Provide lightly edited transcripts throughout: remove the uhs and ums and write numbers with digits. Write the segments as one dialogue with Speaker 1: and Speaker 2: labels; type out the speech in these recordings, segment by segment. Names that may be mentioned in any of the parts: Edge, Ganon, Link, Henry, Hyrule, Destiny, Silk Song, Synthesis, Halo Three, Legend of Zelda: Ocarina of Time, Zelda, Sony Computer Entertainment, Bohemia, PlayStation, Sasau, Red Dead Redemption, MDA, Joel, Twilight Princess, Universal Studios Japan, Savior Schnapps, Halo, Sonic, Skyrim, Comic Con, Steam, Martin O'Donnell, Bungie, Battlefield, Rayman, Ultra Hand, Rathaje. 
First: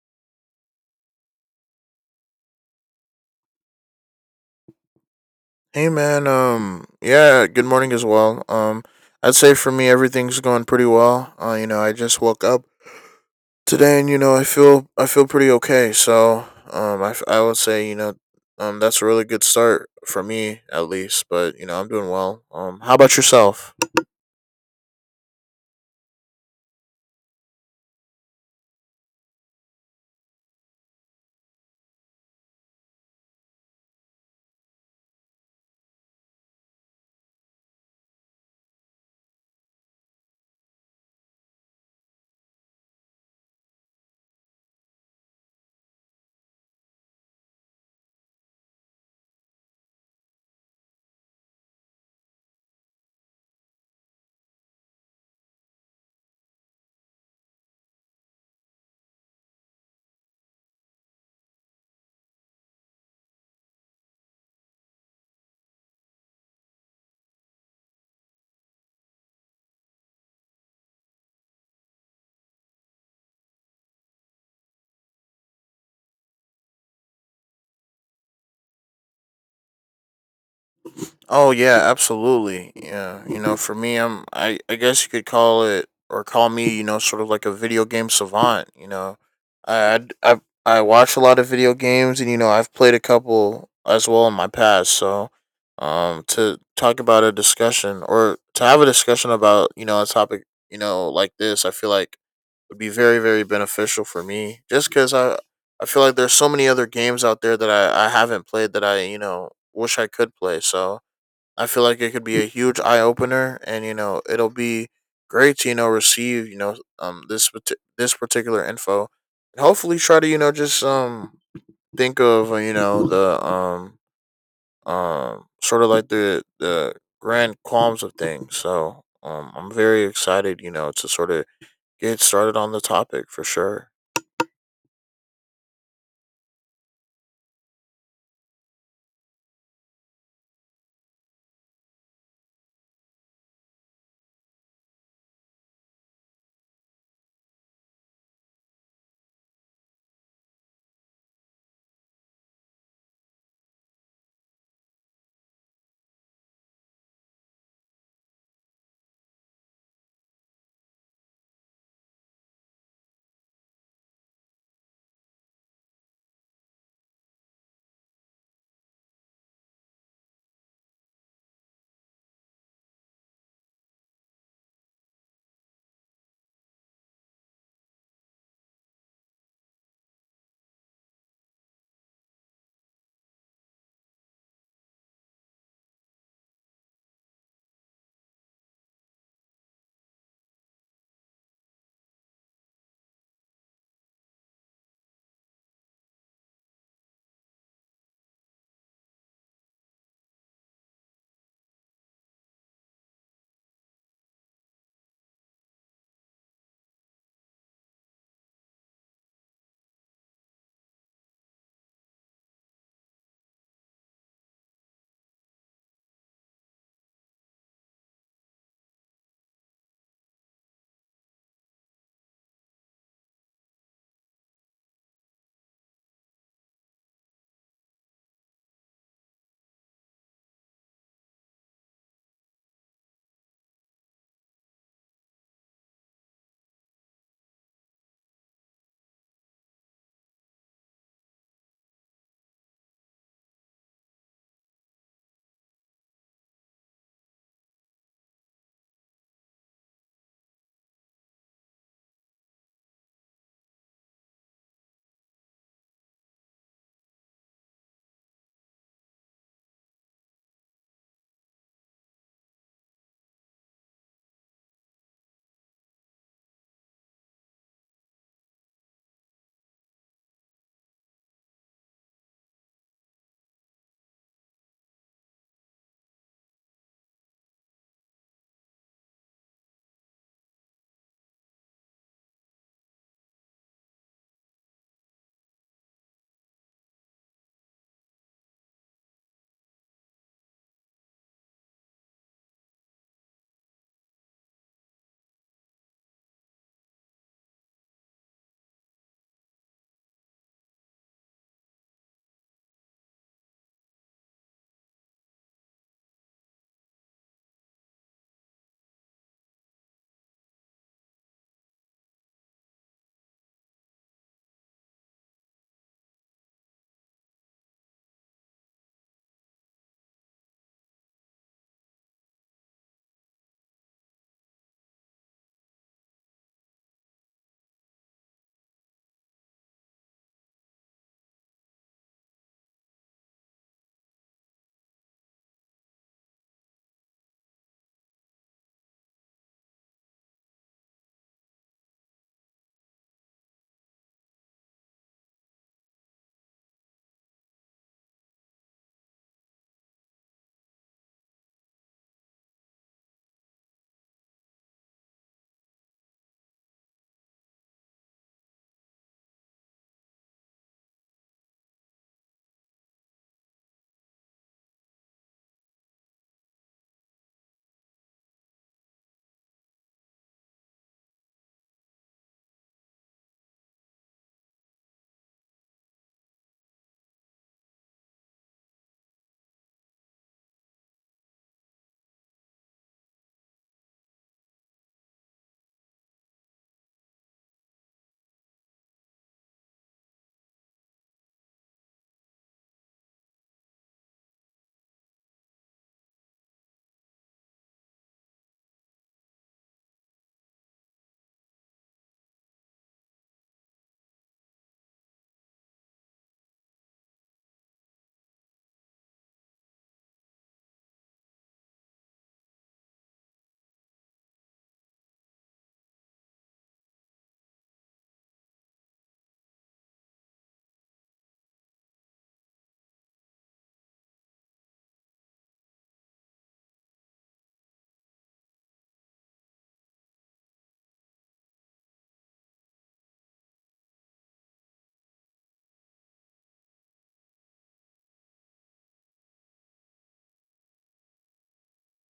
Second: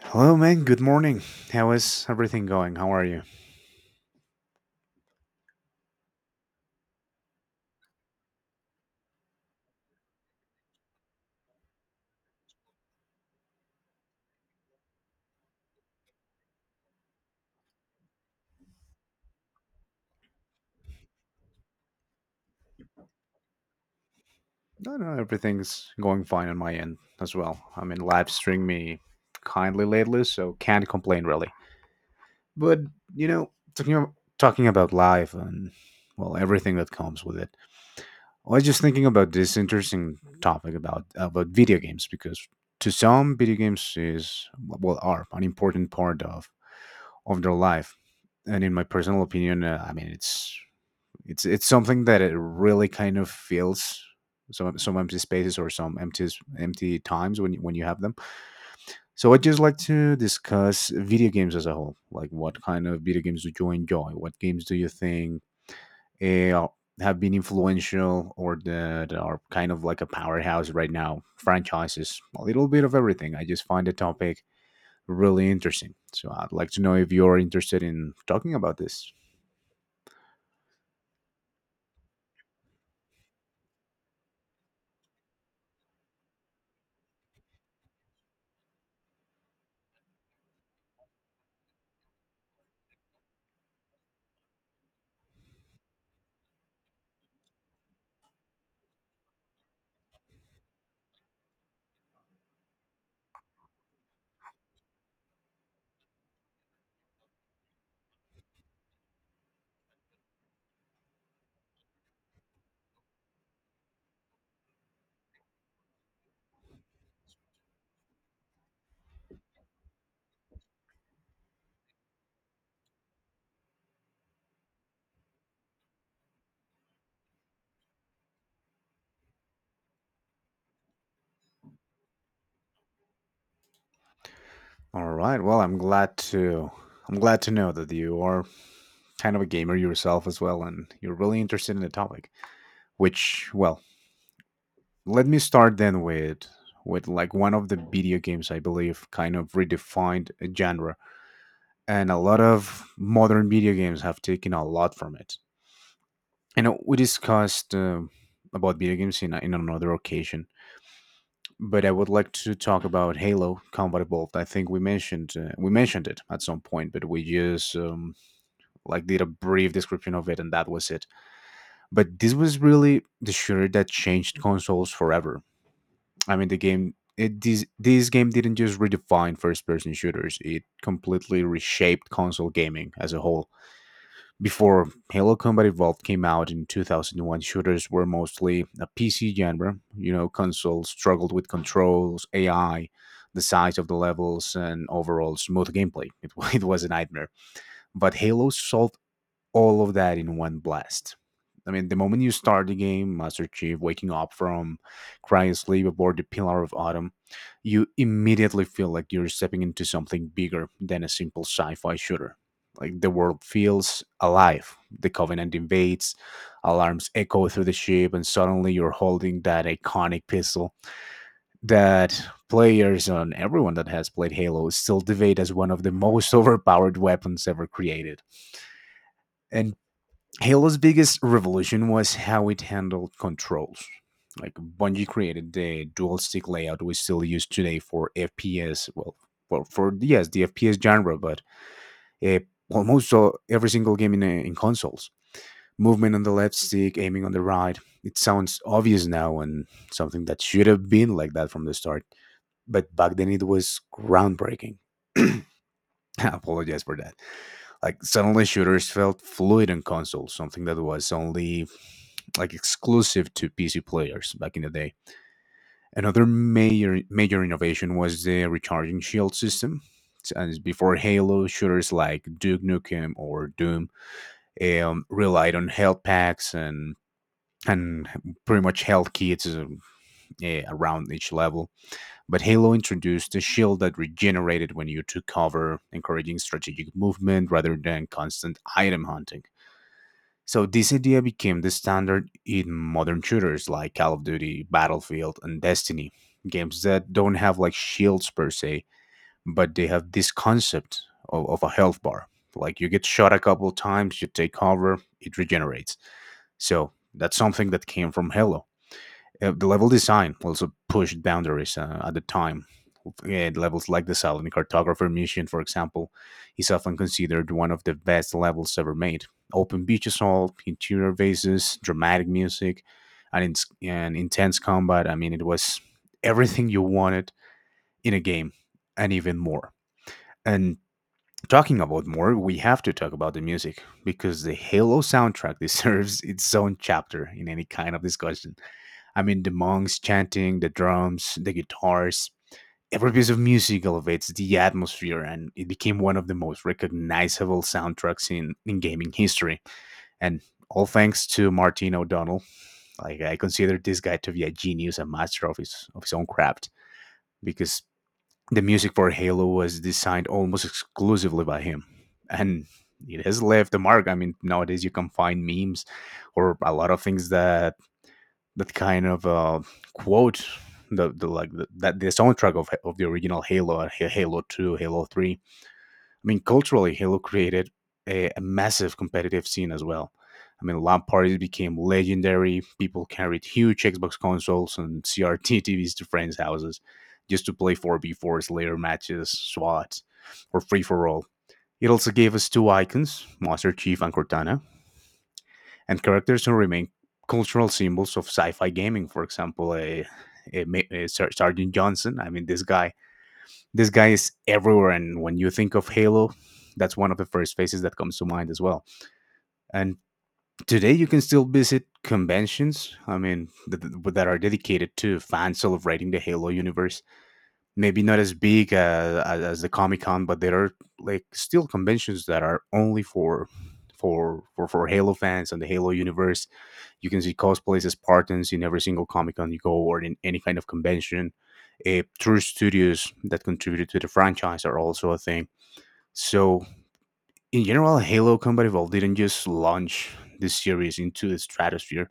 Speaker 1: Hello, man. Good morning. How is everything going? How are you?
Speaker 2: Good morning as well. I'd say for me everything's going pretty well. I just woke up today, and you know, I feel pretty okay. I would say, you know, that's a really good start for me at least. But you know, I'm doing well. How about yourself?
Speaker 1: No, no, everything's going fine on my end as well. I mean, live stream me kindly lately, so can't complain really. But you know, talking about, talking about life and well, everything that comes with it. I was just thinking about this interesting topic about video games because to some, video games is well are an important part of their life, and in my personal opinion, I mean, it's it's something that it really kind of feels some empty spaces or some empty times when when you have them. So I'd just like to discuss video games as a whole. Like, what kind of video games do you enjoy? What games do you think eh, have been influential or that are kind of like a powerhouse right now? Franchises, a little bit of everything. I just find the topic really interesting. So I'd like to know if you're interested in talking about this.
Speaker 2: Oh yeah, absolutely. Yeah, you know, for me, I guess you could call it or call me, you know, sort of like a video game savant. You know, I I I I watch a lot of video games, and you know, I've played a couple as well in my past. So, to talk about a discussion, or to have a discussion about, you know, a topic, you know, like this, I feel like would be very beneficial for me, just because I feel like there's so many other games out there that I haven't played, that I, you know, wish I could play. So I feel like it could be a huge eye opener, and you know it'll be great to, you know, receive, you know, this this particular info, and hopefully try to, you know, just think of you know, the sort of like the grand qualms of things. So I'm very excited, you know, to sort of get started on the topic for sure.
Speaker 1: All right. Well, I'm glad to know that you are kind of a gamer yourself as well and you're really interested in the topic, which well, let me start then with like one of the video games I believe kind of redefined a genre, and a lot of modern video games have taken a lot from it. I know we discussed about video games in another occasion, but I would like to talk about Halo Combat Evolved. I think we mentioned it at some point, but we just like did a brief description of it and that was it. But this was really the shooter that changed consoles forever. I mean, the game it this, this game didn't just redefine first person shooters, it completely reshaped console gaming as a whole. Before Halo Combat Evolved came out in 2001, shooters were mostly a PC genre. You know, consoles struggled with controls, AI, the size of the levels and overall smooth gameplay. It was a nightmare, but Halo solved all of that in one blast. I mean, the moment you start the game, Master Chief waking up from crying sleep aboard the Pillar of Autumn, you immediately feel like you're stepping into something bigger than a simple sci fi shooter. Like the world feels alive. The Covenant invades, alarms echo through the ship, and suddenly you're holding that iconic pistol that players and everyone that has played Halo still debate as one of the most overpowered weapons ever created. And Halo's biggest revolution was how it handled controls. Like Bungie created the dual stick layout we still use today for FPS. Well, for yes, the FPS genre, but uh, almost every single game in consoles. Movement on the left stick, aiming on the right. It sounds obvious now and something that should have been like that from the start. But back then it was groundbreaking. I apologize for that. Like suddenly shooters felt fluid on consoles, something that was only like exclusive to PC players back in the day. Another major innovation was the recharging shield system. And before Halo, shooters like Duke Nukem or Doom relied on health packs and pretty much health kits around each level. But Halo introduced a shield that regenerated when you took cover, encouraging strategic movement rather than constant item hunting. So this idea became the standard in modern shooters like Call of Duty, Battlefield, and Destiny, games that don't have like shields per se, but they have this concept of a health bar. Like you get shot a couple times, you take cover, it regenerates. So that's something that came from Halo. The level design also pushed boundaries at the time. Yeah, levels like the Saladin Cartographer mission, for example, is often considered one of the best levels ever made. Open beach assault, interior bases, dramatic music, and intense combat. I mean, it was everything you wanted in a game, and even more. And talking about more, we have to talk about the music because the Halo soundtrack deserves its own chapter in any kind of discussion. I mean, the monks chanting, the drums, the guitars. Every piece of music elevates the atmosphere, and it became one of the most recognizable soundtracks in gaming history. And all thanks to Martin O'Donnell. Like I consider this guy to be a genius, a master of his own craft, because the music for Halo was designed almost exclusively by him, and it has left a mark. I mean, nowadays you can find memes or a lot of things that kind of quote that the soundtrack of the original Halo, Halo Two, Halo Three. I mean, culturally, Halo created a massive competitive scene as well. I mean, LAN parties became legendary. People carried huge Xbox consoles and CRT TVs to friends' houses just to play 4v4s, Slayer matches, SWAT, or free for all. It also gave us two icons, Master Chief and Cortana, and characters who remain cultural symbols of sci-fi gaming. For example, a, a Sergeant Johnson. I mean, this guy is everywhere, and when you think of Halo, that's one of the first faces that comes to mind as well. And today, you can still visit conventions. I mean, that are dedicated to fans celebrating the Halo universe. Maybe not as big as the Comic Con, but there are like still conventions that are only for. For Halo fans and the Halo universe, you can see cosplays as Spartans in every single Comic Con you go or in any kind of convention. True studios that contributed to the franchise are also a thing. So, in general, Halo Combat Evolved didn't just launch this series into the stratosphere,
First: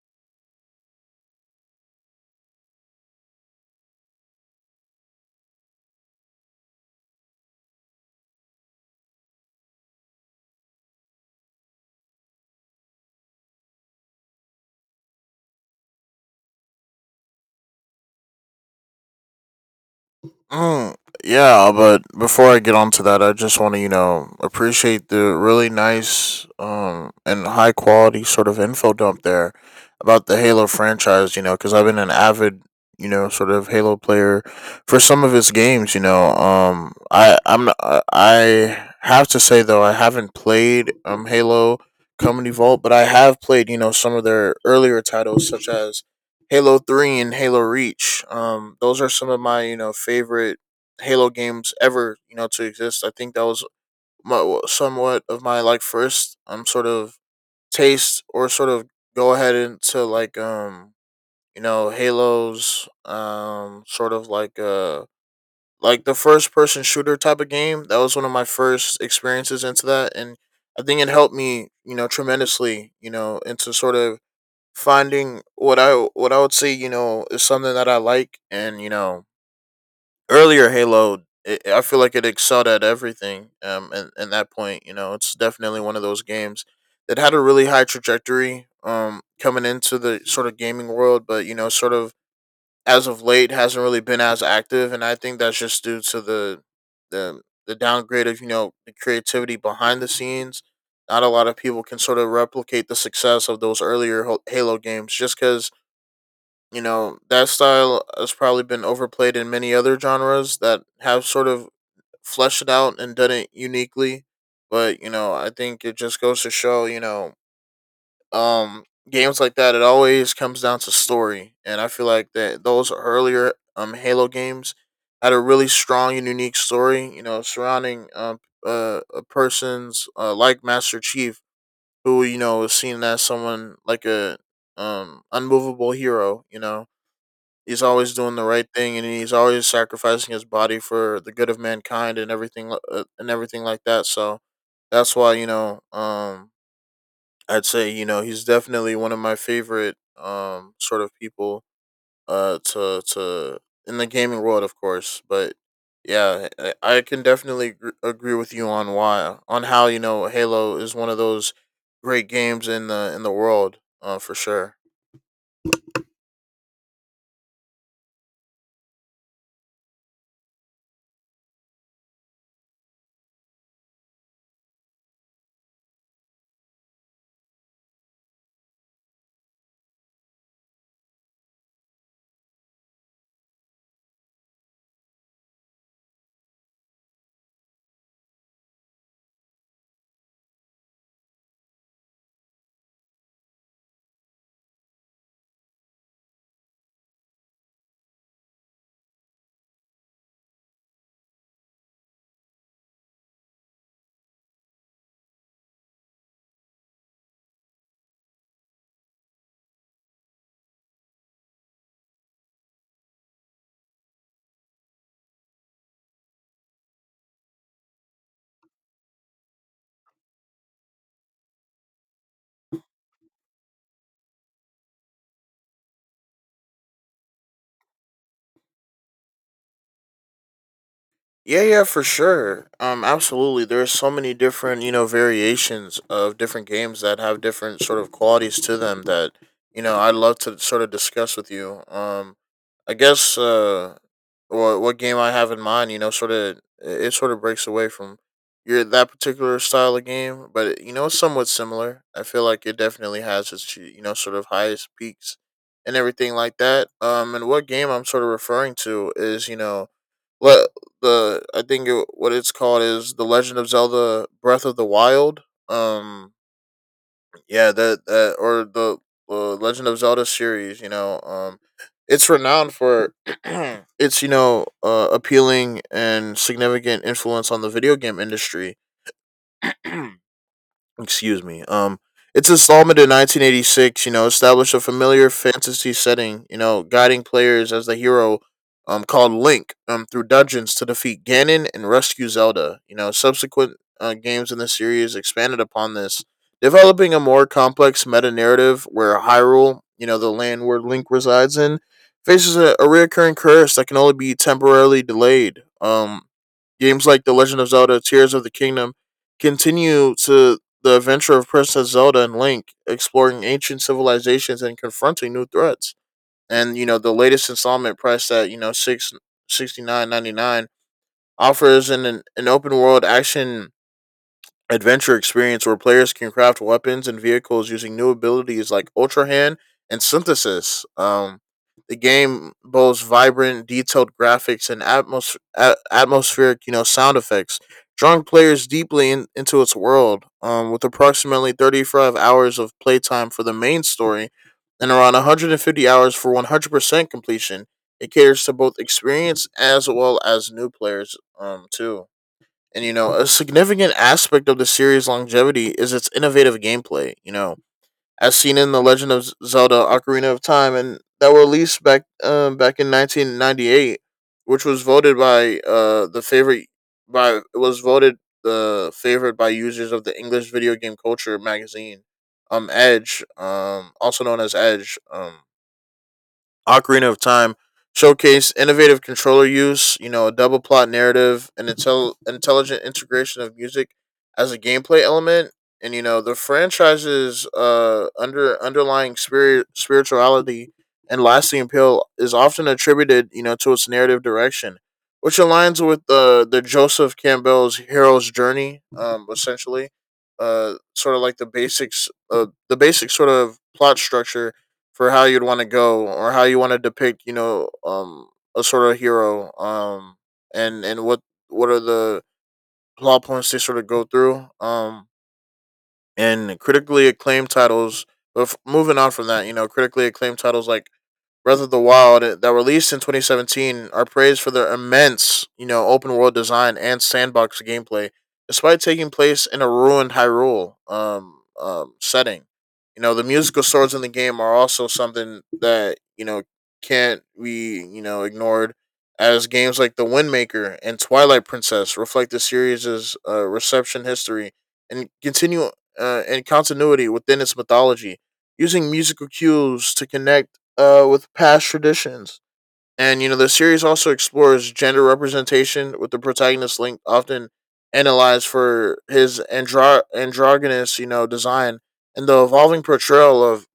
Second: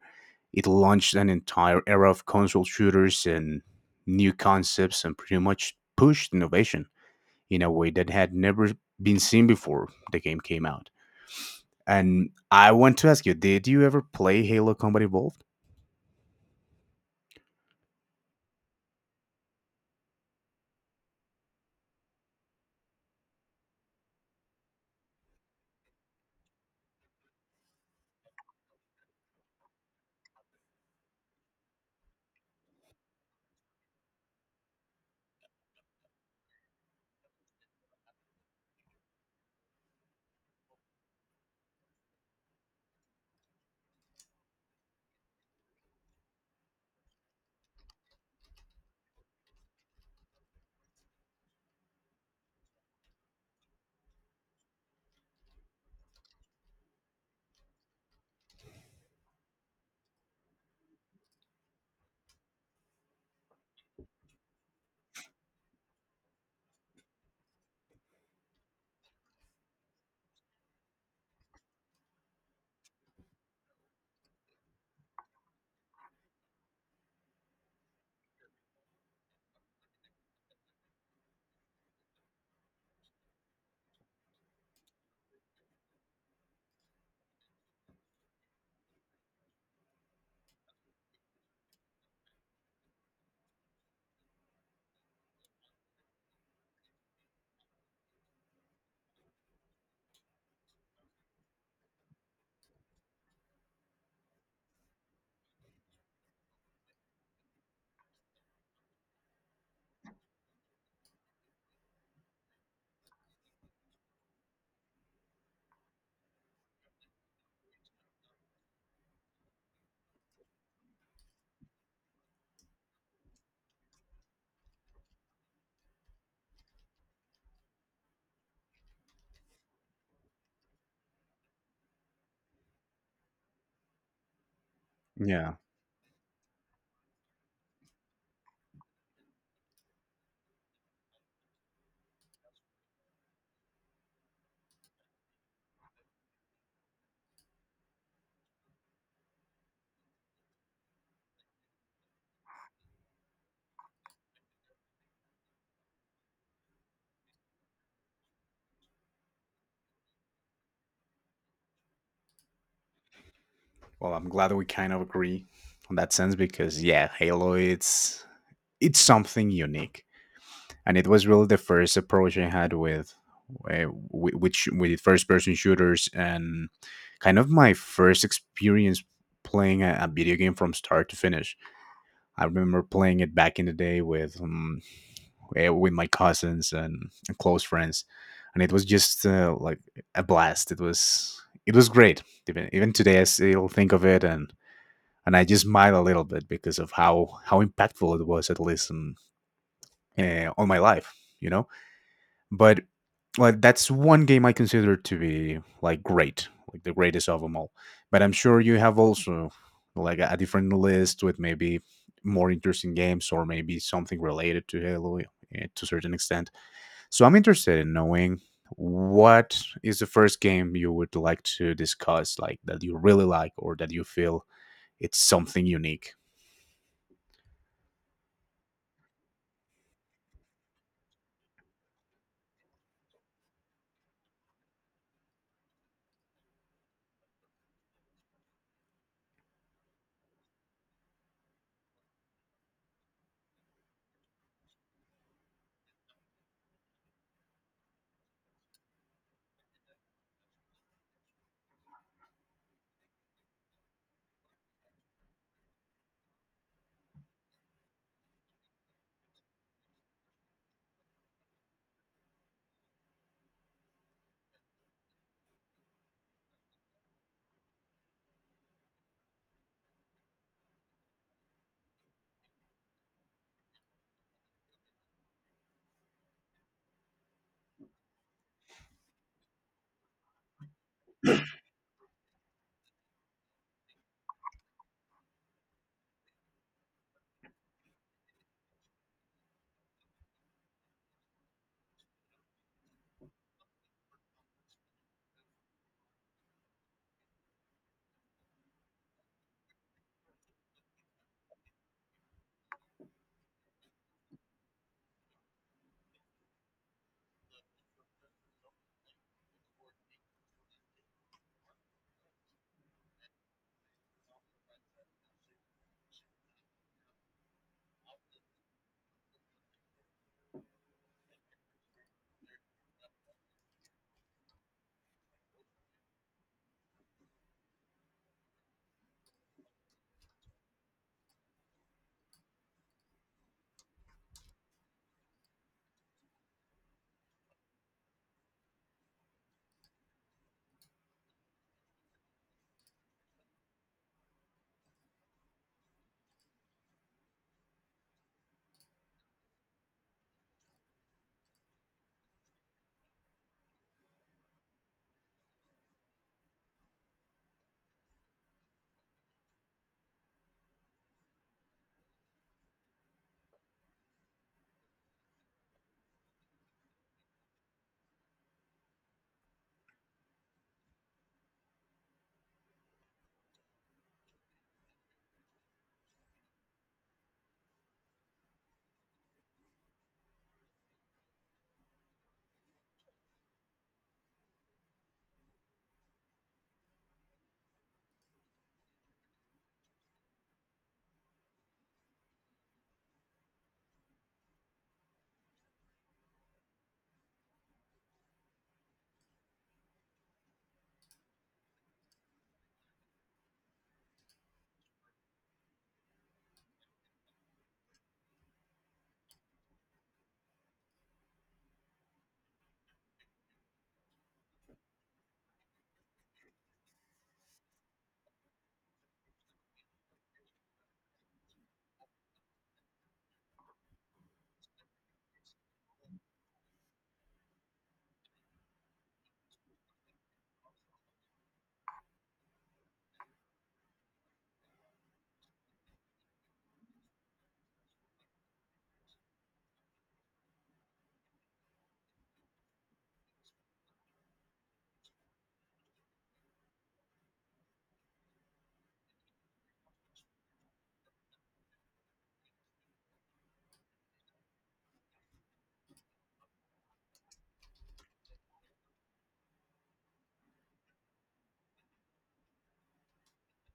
Speaker 1: it launched an entire era of console shooters and new concepts and pretty much pushed innovation in a way that had never been seen before the game came out. And I want to ask you, did you ever play Halo Combat Evolved?
Speaker 2: Mm, yeah, but before I get onto that, I just want to, you know, appreciate the really nice and high quality sort of info dump there about the Halo franchise, you know, because I've been an avid, you know, sort of Halo player for some of its games, you know. I have to say though, I haven't played Halo Company Vault, but I have played, you know, some of their earlier titles such as Halo Three and Halo Reach. Those are some of my, you know, favorite Halo games ever, you know, to exist. I think that was my, somewhat of my like first sort of taste, or sort of go ahead into like you know, Halo's, sort of like the first person shooter type of game. That was one of my first experiences into that, and I think it helped me, you know, tremendously, you know, into sort of finding what I, what I would say, you know, is something that I like, and you know, earlier Halo, it, I feel like it excelled at everything. And that point, you know, it's definitely one of those games that had a really high trajectory. Coming into the sort of gaming world, but you know, sort of as of late hasn't really been as active, and I think that's just due to the the downgrade of, you know, the creativity behind the scenes. Not a lot of people can sort of replicate the success of those earlier Halo games, just because, you know, that style has probably been overplayed in many other genres that have sort of fleshed it out and done it uniquely. But, you know, I think it just goes to show, you know, um, games like that, it always comes down to story. And I feel like that those earlier Halo games had a really strong and unique story, you know, surrounding a person's, like Master Chief, who, you know, is seen as someone like a
Speaker 1: Yeah.
Speaker 2: unmovable hero, you know, he's always doing the right thing, and he's always sacrificing his body for the good of mankind and and everything like that. So that's why, you know, I'd say, you know, he's definitely one of my favorite sort of people to in the gaming world, of course. But yeah, I can definitely agree with you on why on how, you know, Halo is one of those great games in the world,
Speaker 1: Well, I'm
Speaker 2: for
Speaker 1: glad we
Speaker 2: sure.
Speaker 1: kind of agree on that sense because yeah, Halo, it's something unique, and it was really the first approach I had with uh, which with first person shooters and kind of my first experience playing a video game from start to finish. I remember playing it back in the day with my cousins and close friends, and it was just like a blast. It was. It was great. Even today, I still think of it and I just smile a little bit because of how impactful it was, at least on my life, you know. But like that's one game I consider to be like great, like the greatest of them all. But I'm sure you have also like a different list with maybe more interesting games or maybe something related to Halo to a certain extent. So I'm interested in knowing what is the first game you would like to discuss, like that you really like or that you feel it's something unique.
Speaker 2: Yeah, yeah, for sure. Absolutely. There's so many different, you know, variations of different games that have different sort of qualities to them that, you know, I'd love to sort of discuss with you. I guess, what game I have in mind, you know, sort of it sort of breaks away from your that particular style of game, but it, you know, it's somewhat similar. I feel like it definitely has its, you know, sort of highest peaks and everything like that. And what game I'm sort of referring to is, you know, le- the I think it, what it's called is the Legend of Zelda: Breath of the Wild. Um, yeah, that or the Legend of Zelda series. You know, it's renowned for its, you know, appealing and significant influence on the video game industry. Excuse me. Its installment in 1986, you know, established a familiar fantasy setting, you know, guiding players as the hero, called Link, through dungeons to defeat Ganon and rescue Zelda. You know, subsequent games in the series expanded upon this, developing a more complex meta narrative where Hyrule, you know, the land where Link resides in, faces a reoccurring curse that can only be temporarily delayed. Games like The Legend of Zelda Tears of the Kingdom continue to the adventure of Princess Zelda and Link, exploring ancient civilizations and confronting new threats. And you know, the latest installment, priced at, you know, six sixty nine ninety nine, offers an open world action adventure experience, where players can craft weapons and vehicles using new abilities like Ultra Hand and Synthesis. The game boasts vibrant, detailed graphics and atmospheric, you know, sound effects, drawing players into its world. With approximately 35 hours of playtime for the main story and around 150 hours for 100% completion, it caters to both experience as well as new players, too. And you know, a significant aspect of the series' longevity is its innovative gameplay. You know, as seen in the Legend of Zelda: Ocarina of Time, and that were released back back in 1998, which was voted by the favorite by it was voted the favorite by users of the English video game culture magazine, Edge, also known as Edge. Ocarina of Time showcased innovative controller use, you know, a double plot narrative, and intelligent integration of music as a gameplay element. And you know, the franchise's underlying spirituality and lasting appeal is often attributed, you know, to its narrative direction, which aligns with the Joseph Campbell's hero's journey, essentially. Sort of like the basics, the basic sort of plot structure for how you'd want to go, or how you want to depict, you know, a sort of hero, and what are the plot points they sort of go through, and critically acclaimed titles. But moving on from that, you know, critically acclaimed titles like Breath of the Wild, that released in 2017, are praised for their immense, you know, open world design and sandbox gameplay, despite taking place in a ruined Hyrule setting. You know, the musical swords in the game are also something that, you know, can't be, you know, ignored, as games like The Windmaker and Twilight Princess reflect the series' reception history and continue and continuity within its mythology, using musical cues to connect, with past traditions. And, you know, the series also explores gender representation, with the protagonist Link often analyzed for his androgynous, you know, design and the evolving portrayal of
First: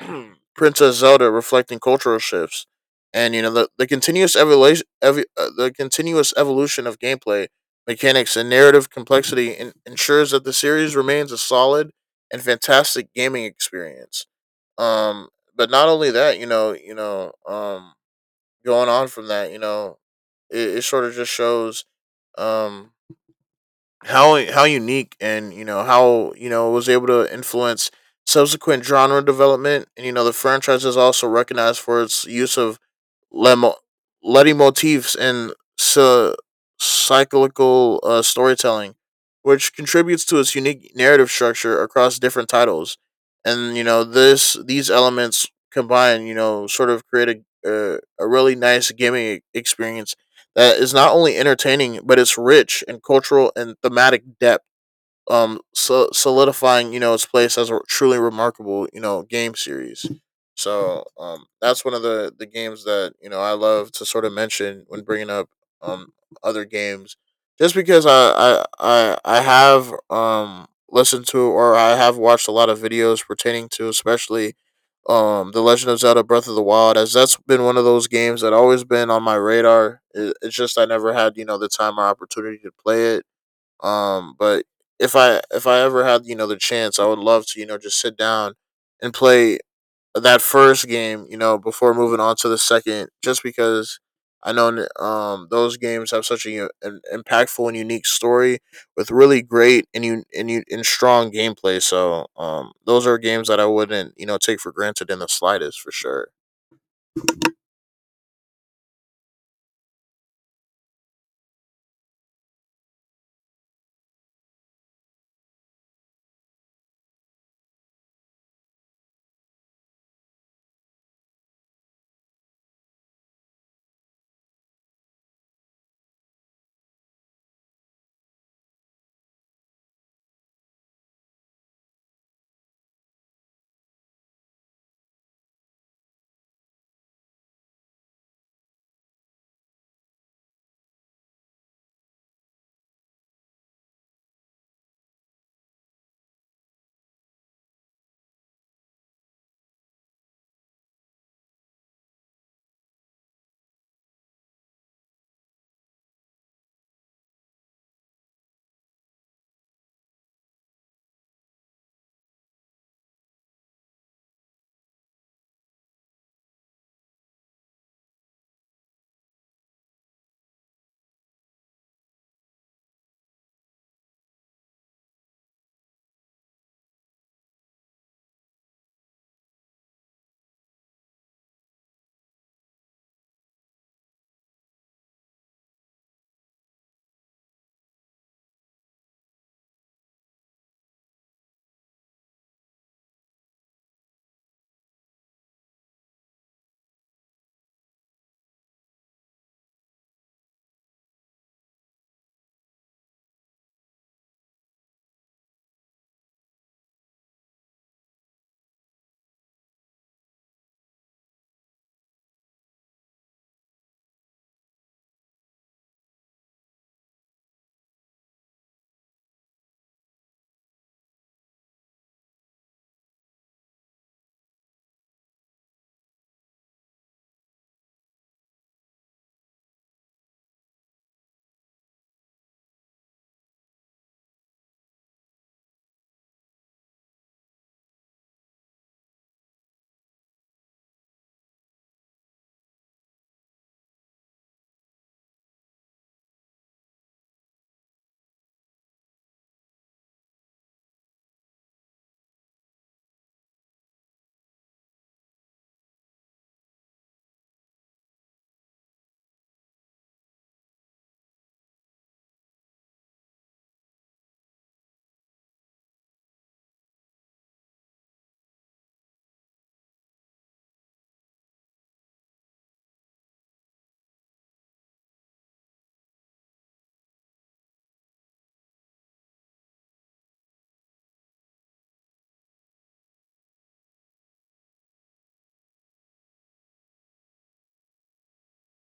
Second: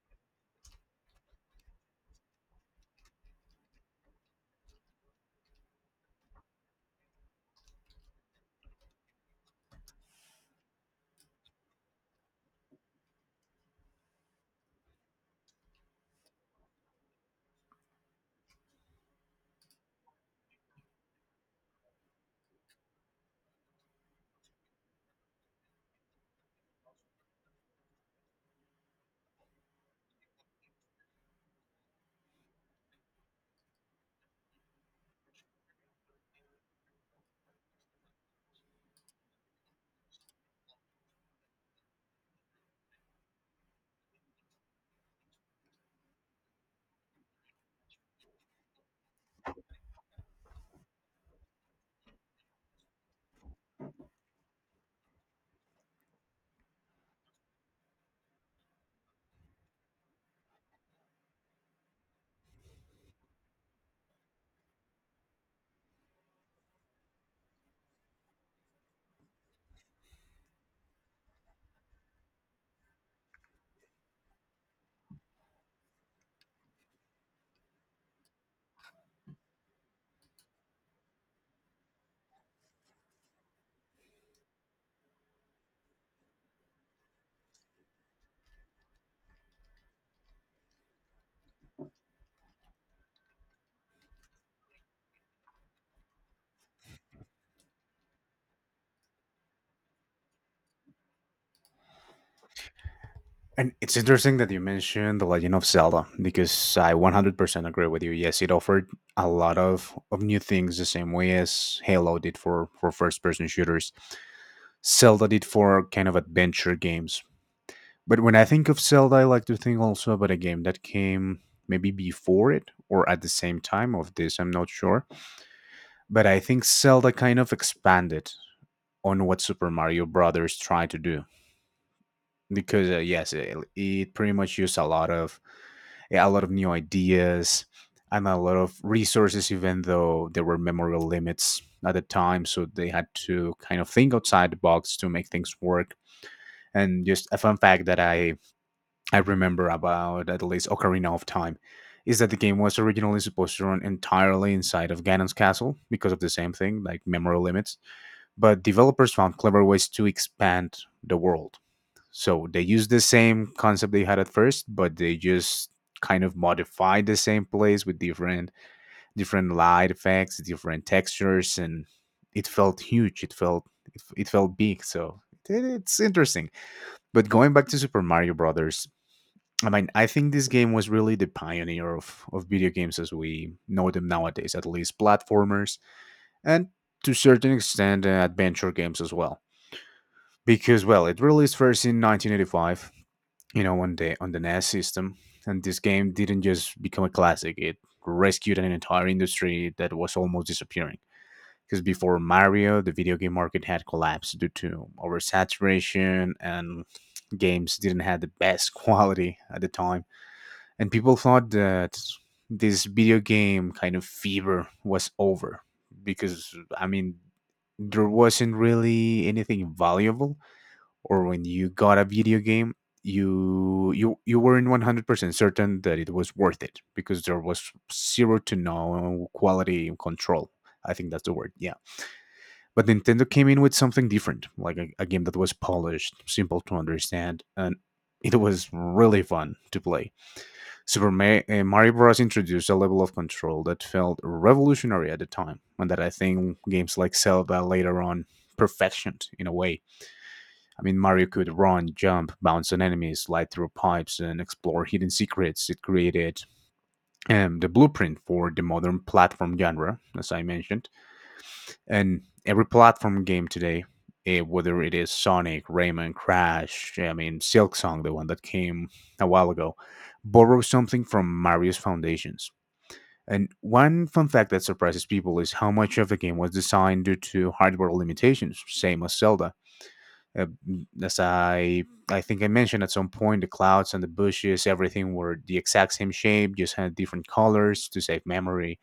Speaker 2: Princess Zelda reflecting cultural shifts. And, you know, the continuous the continuous evolution of gameplay mechanics and narrative complexity ensures that the series remains a solid and fantastic gaming experience. Um but not only that, going on from that, you know, it sort of just shows um how unique, and you know, how, you know, it was able to influence subsequent genre development. And you know, the franchise is also recognized for its use of lemo- leitmotifs in cyclical storytelling, which contributes to its unique narrative structure across different titles. And you know this these elements combined, you know, sort of create a really nice gaming experience that is not only entertaining but it's rich in cultural and thematic depth, so solidifying, you know, its place as a truly remarkable, you know, game series. So that's one of the games that, you know, I love to sort of mention when bringing up um other games, just because I have listened to or I have watched a lot of videos pertaining to, especially, The Legend of Zelda: Breath of the Wild, as that's been one of those games that always been on my radar. It's just I never had, you know, the time or opportunity to play it, but if I ever had, you know, the chance, I would love to, you know, just sit down and play that first game, you know, before moving on to the second, just because I know those games have such an impactful and unique story with really great and strong gameplay. So those are games that I
Speaker 1: And it's
Speaker 2: wouldn't, you
Speaker 1: interesting
Speaker 2: know,
Speaker 1: that
Speaker 2: take
Speaker 1: you
Speaker 2: for granted
Speaker 1: mentioned
Speaker 2: in
Speaker 1: The
Speaker 2: the
Speaker 1: Legend of
Speaker 2: slightest for
Speaker 1: Zelda
Speaker 2: sure.
Speaker 1: because I 100% agree with you. Yes, it offered a lot of new things the same way as Halo did for first person shooters, Zelda did for kind of adventure games. But when I think of Zelda, I like to think also about a game that came maybe before it or at the same time of this, I'm not sure. But I think Zelda kind of expanded on what Super Mario Brothers tried to do. Because yes it pretty much used a lot of yeah, a lot of new ideas and a lot of resources even though there were memory limits at the time, so they had to kind of think outside the box to make things work. And just a fun fact that I remember about at least Ocarina of Time is that the game was originally supposed to run entirely inside of Ganon's castle because of the same thing, like memory limits. But developers found clever ways to expand the world, so they use the same concept they had at first, but they just kind of modify the same place with different light effects, different textures, and it felt huge. It felt big. So it's interesting. But going back to Super Mario Brothers, I mean, I think this game was really the pioneer of video games as we know them nowadays, at least platformers, and to certain extent, adventure games as well. Because it released first in 1985, on the NES system. And this game didn't just become a classic; it rescued an entire industry that was almost disappearing. Because before Mario, the video game market had collapsed due to oversaturation, and games didn't have the best quality at the time. And people thought that this video game kind of fever was over because there wasn't really anything valuable, or when you got a video game you weren't 100% certain that it was worth it because there was zero to no quality control. I think that's the word. Yeah, but Nintendo came in with something different, like a game that was polished, simple to understand, and it was really fun to play. Mario Bros. Introduced a level of control that felt revolutionary at the time, and that I think games like Zelda later on perfected in a way. I mean, Mario could run, jump, bounce on enemies, slide through pipes, and explore hidden secrets. It created the blueprint for the modern platform genre, as I mentioned. And every platform game today, whether it is Sonic, Rayman, Crash, I mean, Silk Song, the one that came a while ago, borrows something from Mario's foundations. And one fun fact that surprises people is how much of the game was designed due to hardware limitations, same as Zelda. Uh, as I think I mentioned at some point, the clouds and the bushes, everything were the exact same shape, just had different colors to save memory.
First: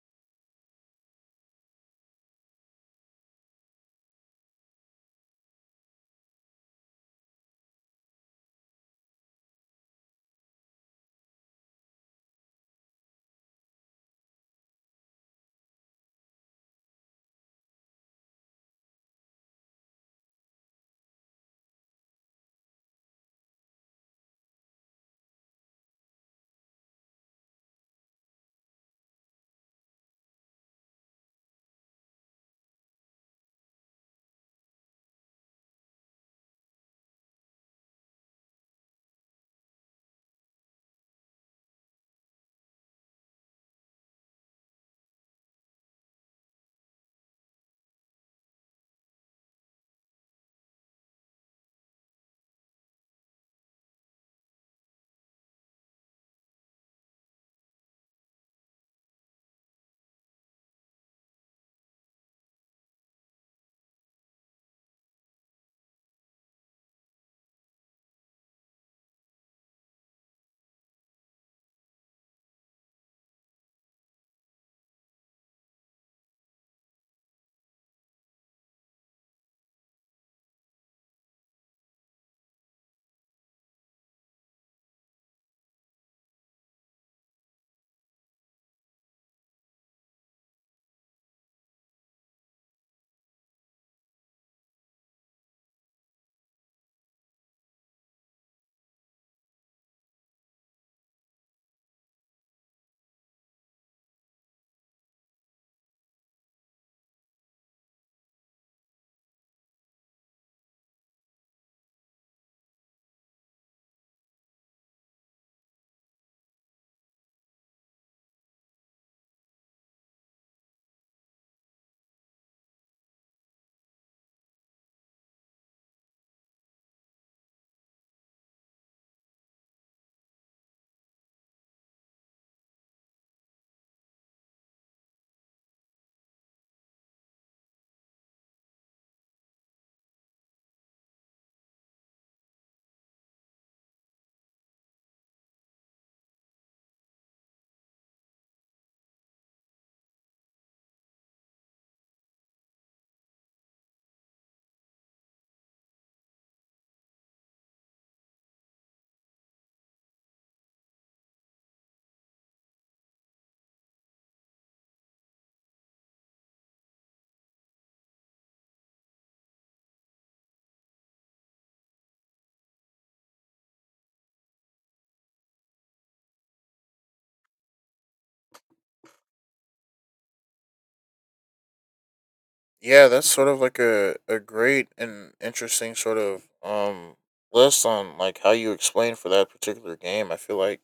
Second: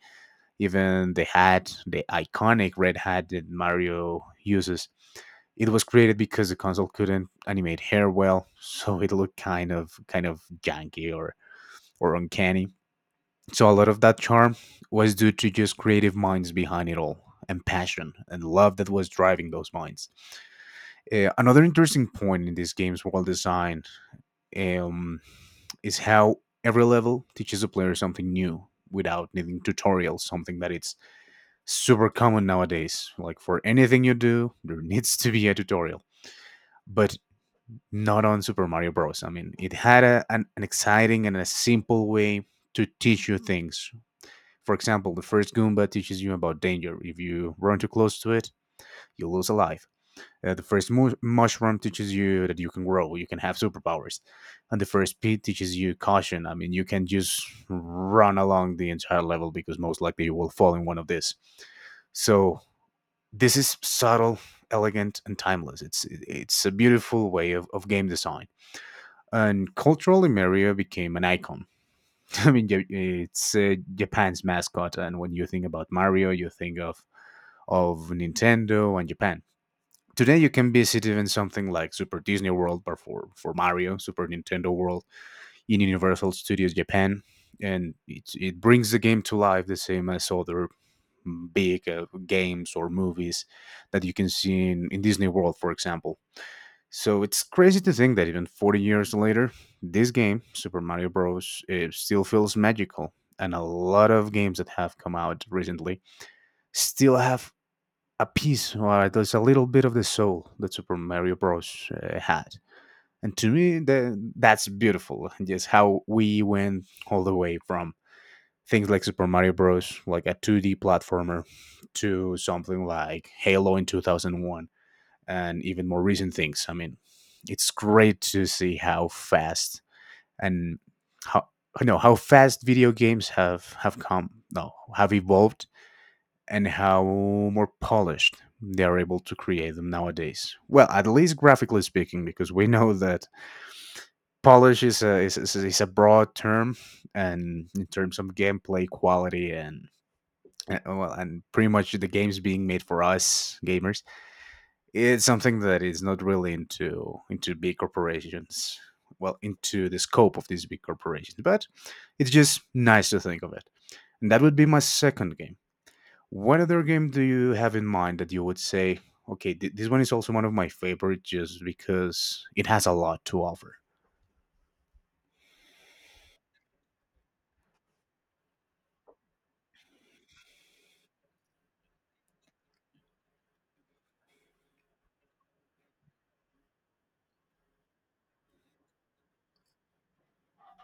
Speaker 1: Even the hat, the iconic red hat that Mario uses, it was created because the console couldn't animate hair well, so it looked kind of janky or uncanny. So a lot of that charm was due to just creative minds behind it all, and passion and love that was driving those minds. Another interesting point in this game's world design, um, is how every level teaches the player something new without needing tutorials, something that it's super common nowadays. Like for anything you do, there needs to be a tutorial, but not on Super Mario Bros. I mean, it had an exciting and a simple way to teach you things. For example, the first Goomba teaches you about danger. If you run too close to it, you lose a life. The first mushroom teaches you that you can grow, you can have superpowers, and the first pea teaches you caution. I mean, you can just run along the entire level because most likely you will fall in one of these. So this is subtle, elegant, and timeless. It's a beautiful way of game design. And culturally, Mario became an icon. It's Japan's mascot, and when you think about Mario, you think of Nintendo and Japan. Today you can visit even something like Super Disney World, but for Mario, Super Nintendo World in Universal Studios Japan, and it brings the game to life the same as other big games or movies that you can see in Disney World, for example. So it's crazy to think that even 40 years later, this game, Super Mario Bros., it still feels magical. And a lot of games that have come out recently still have a piece, or there's a little bit of the soul that Super Mario Bros. Had. And to me, that's beautiful. Just how we went all the way from things like Super Mario Bros., like a 2D platformer, to something like Halo in 2001, and even more recent things. I mean, it's great to see how fast and how no how fast video games have come no have evolved, and how more polished they are able to create them nowadays. Well, at least graphically speaking, because we know that polish is a is a broad term, and in terms of gameplay quality and pretty much the games being made for us gamers, it's something that is not really into big corporations. Well, into the scope of these big corporations, but it's just nice to think of it. And that would be my second game. What other game do you have in mind that you would say, okay, this one is also one of my favorite just because it has a lot to offer?
Speaker 2: Yeah, that's sort of like a great and interesting sort of list on like how you explain for that particular game. I feel like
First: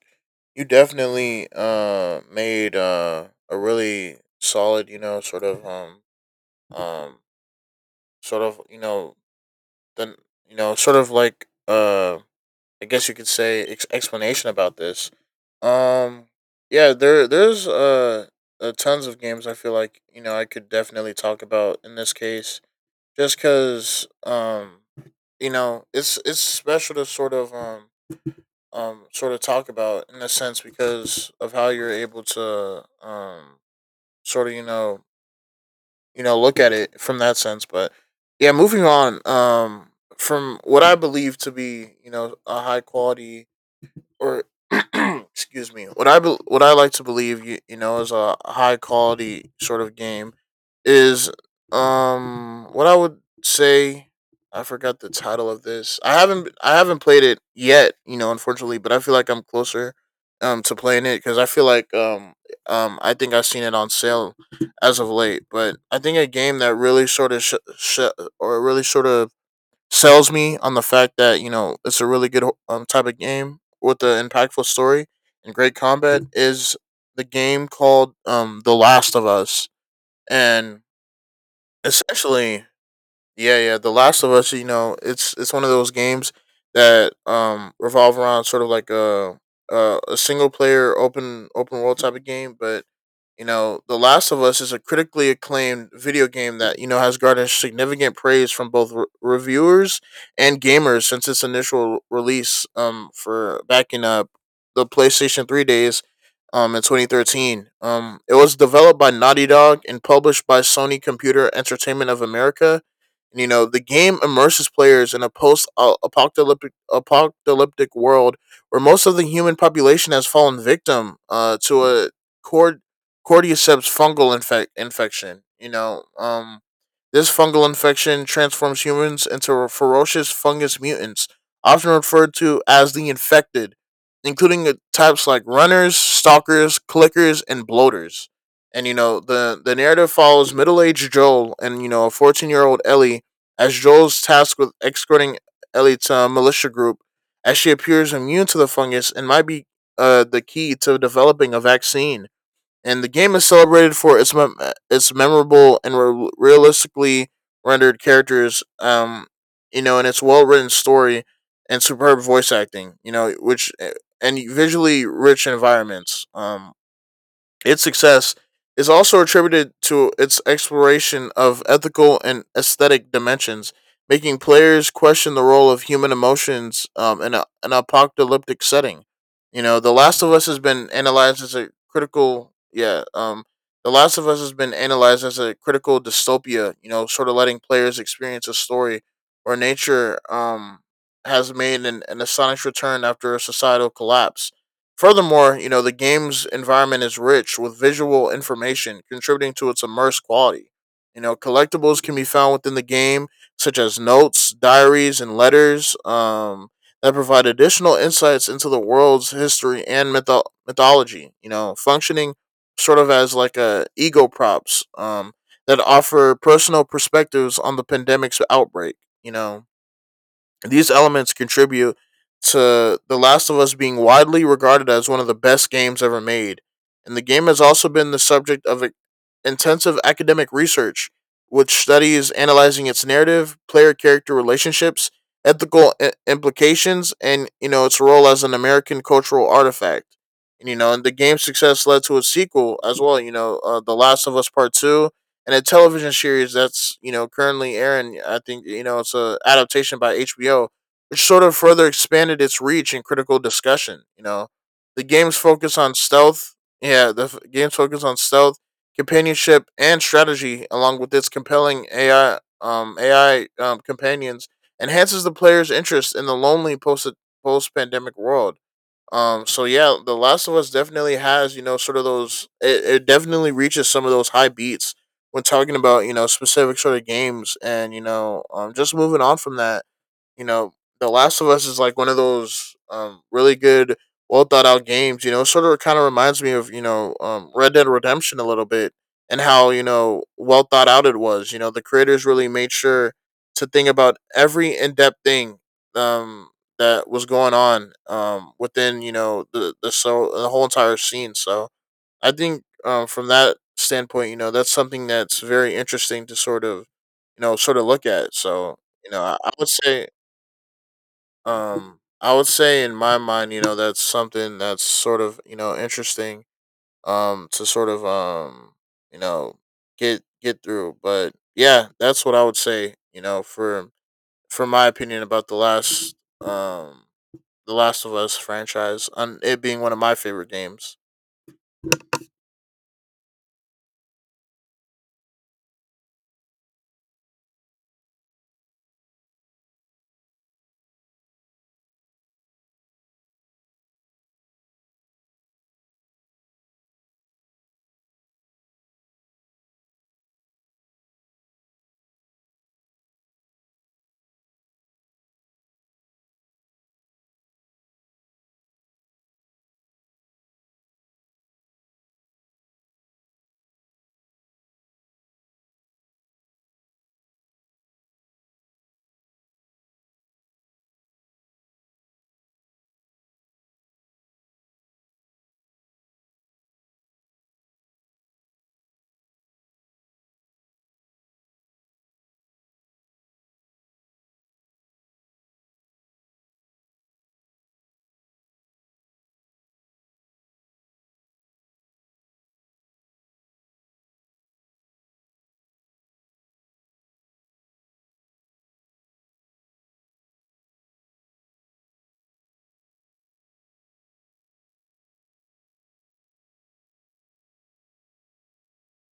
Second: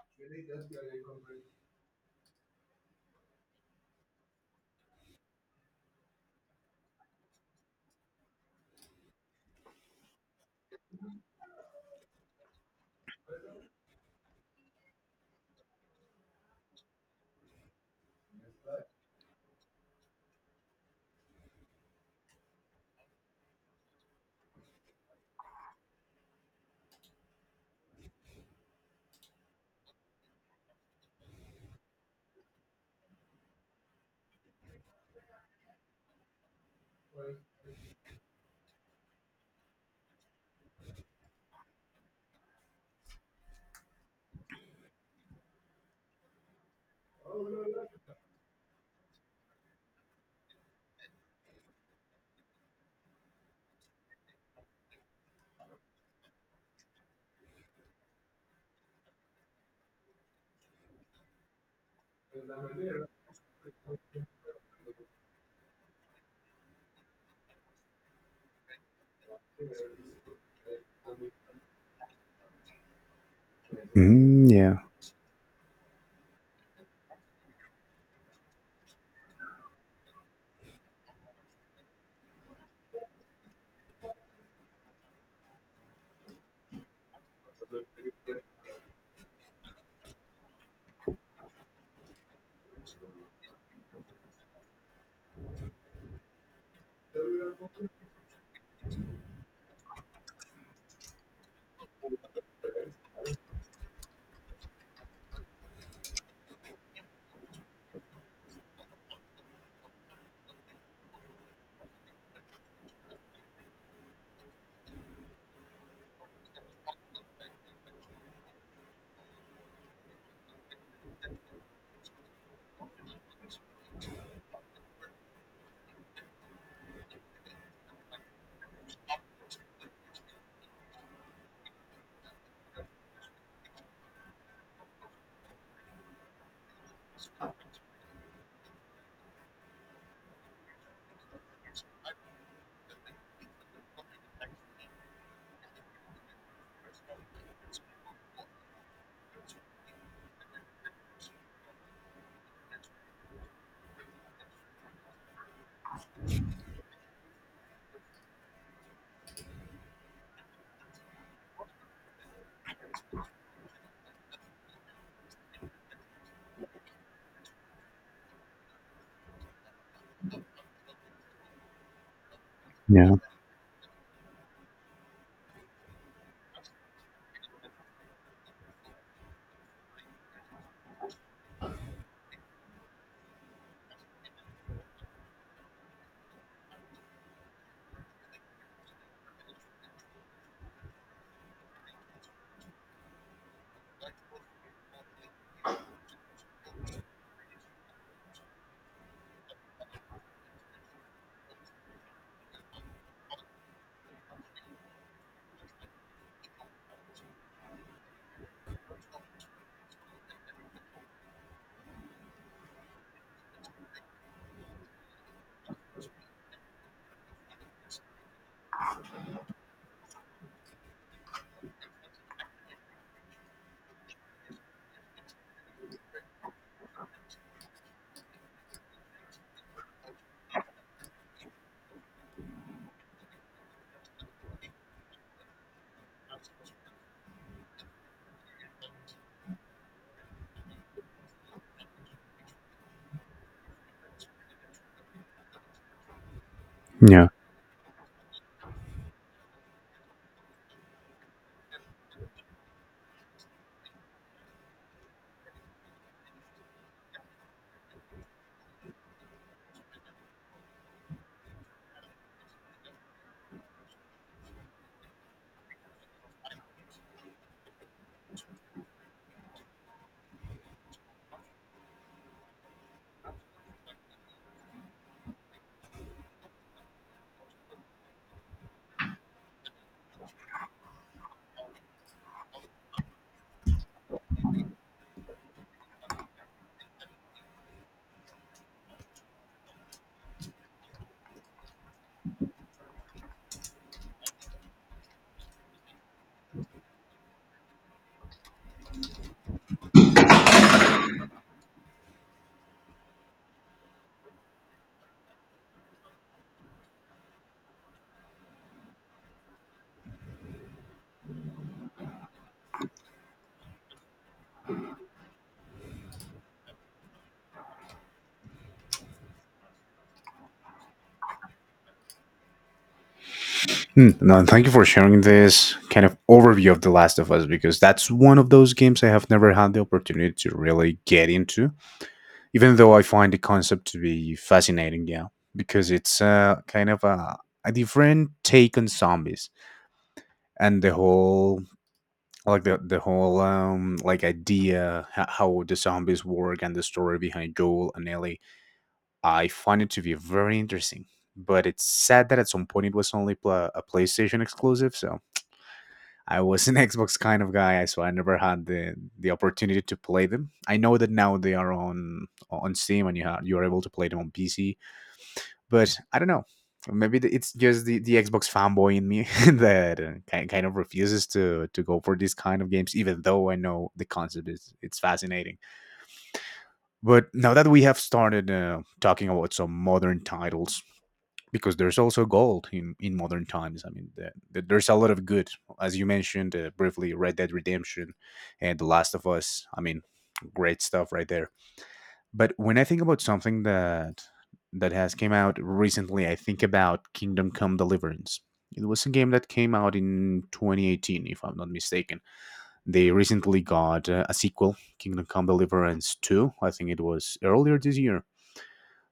Speaker 2: you definitely made a really solid, you know, sort of um sort of, you know, then, you know, sort of like I guess you could say explanation about this. Um yeah, there's tons of games, I feel like, you know, I could definitely talk about in this case, just because you know it's special to sort of talk about in a sense because of how you're able to sort of, you know, you know, look at it from that sense. But yeah, moving on, from what I believe to be, you know, a high quality or excuse me, what I like to believe you, you know, is a high quality sort of game is what I would say. I forgot the title of this. I haven't played it yet, you know, unfortunately, but I feel like I'm closer to playing it, cuz I feel like I think I've seen it on sale as of late. But I think a game that really sort of or really sort of sells me on the fact that, you know, it's a really good type of game with an
Speaker 1: Mm,
Speaker 2: impactful
Speaker 1: yeah,
Speaker 2: story and great combat is the game called The Last of Us. And essentially yeah, yeah, The Last of Us, you know, it's one of those games that revolve around sort of like a single player open world type of game. But you know, The Last of Us is a critically acclaimed video game that, you know, has garnered significant praise from both reviewers and gamers since its initial release, for back in the PlayStation 3 days, in 2013. It was developed by Naughty Dog and published by Sony Computer Entertainment of America. And, you know, the game immerses players in a post apocalyptic world where most of the human population has fallen victim to a cord cordyceps fungal infection. You know, this fungal infection transforms humans into ferocious fungus mutants, often referred to as the infected, including the types like runners, stalkers, clickers, and bloaters. And you know, the narrative follows middle aged Joel and you know a 14-year old Ellie, as Joel's tasked with escorting Ellie to a militia group, as she appears immune to the fungus and might be, the key to developing a vaccine. And the game is celebrated for its its memorable and realistically rendered characters, you know, and its well written story and superb voice acting, you know, and visually rich environments. Its success is also attributed to its exploration of ethical and aesthetic
Speaker 1: yeah,
Speaker 2: dimensions, making players question the role of human emotions, in an apocalyptic setting. You know, The Last of Us has been analyzed as a critical, yeah, The Last of Us has been analyzed as a critical dystopia, you know, sort of letting players experience a story where nature, has made an astonishing return after a societal collapse. Furthermore, you know, the game's environment is rich with visual information, contributing to its immersive quality. You know, collectibles can be found within the game, such as notes, diaries, and letters, that provide additional insights into the world's history and mythology, you know, functioning sort of as like a ego props, that offer personal perspectives on the pandemic's outbreak. You know, these elements contribute to The Last of Us being widely regarded as one of the best games ever made. And the game has also been the subject of intensive academic research, which studies analyzing its narrative, player character relationships, ethical implications, and, you know, its role as an American cultural artifact. And you know, and the game's success led to a sequel as well. You know, The Last of Us Part Two, and a television series that's, you
Speaker 1: yeah.
Speaker 2: know, currently airing. I think, you know, it's a adaptation by HBO, which sort of further expanded its reach and critical discussion. You know, the game's focus on stealth. Yeah, the f- game's focus on stealth, companionship, and strategy, along with its compelling AI, companions, enhances the player's interest in the lonely post post pandemic world. So yeah, The Last of Us definitely has, you know, sort of those, it definitely reaches some of those high beats when talking about, you know, specific sort of games. And, you know, just moving on from that, you know, The Last of Us is like one of those really good, well thought out games. You know, sort of kind of reminds me of, you know, Red Dead Redemption a little bit, and how, you know, well thought out it was. You know, the creators really made sure to think about every in depth thing um that was going on within, you know, the the whole entire scene. So I think from that standpoint, you know, that's something that's very interesting to sort of, you know, sort of look at. So you know, I would say, I would say in my mind, you know, that's something that's sort of, you know, interesting. To sort of you know, get through. But yeah, that's what I would say. You know,
Speaker 1: Mm, no, and thank
Speaker 2: for
Speaker 1: you for
Speaker 2: my
Speaker 1: sharing
Speaker 2: opinion about
Speaker 1: this kind of overview of The
Speaker 2: um
Speaker 1: Last of Us,
Speaker 2: the
Speaker 1: because
Speaker 2: Last
Speaker 1: that's
Speaker 2: of Us
Speaker 1: one of those games I
Speaker 2: franchise,
Speaker 1: have
Speaker 2: and
Speaker 1: never
Speaker 2: it
Speaker 1: had the
Speaker 2: being one of my
Speaker 1: opportunity
Speaker 2: favorite
Speaker 1: to
Speaker 2: games.
Speaker 1: really get into, even though I find the concept to be fascinating. Yeah, because it's kind of a different take on zombies, and the whole — I like the whole like idea how the zombies work and the story behind Joel and Ellie. I find it to be very interesting, but it's sad that at some point it was only pla a PlayStation exclusive. So I was an Xbox kind of guy, so I never had the opportunity to play them. I know that now they are on Steam, and you you are able to play them on PC. But I don't know. Maybe it's just the Xbox fanboy in me that kind of refuses to go for these kind of games, even though I know the concept is it's fascinating. But now that we have started talking about some modern titles, because there's also gold in modern times. I mean, there's a lot of good, as you mentioned briefly, Red Dead Redemption and The Last of Us. I mean, great stuff right there. But when I think about something that has came out recently, I think about Kingdom Come Deliverance. It was a game that came out in 2018, if I'm not mistaken. They recently got a sequel, Kingdom Come Deliverance 2. I think it was earlier this year.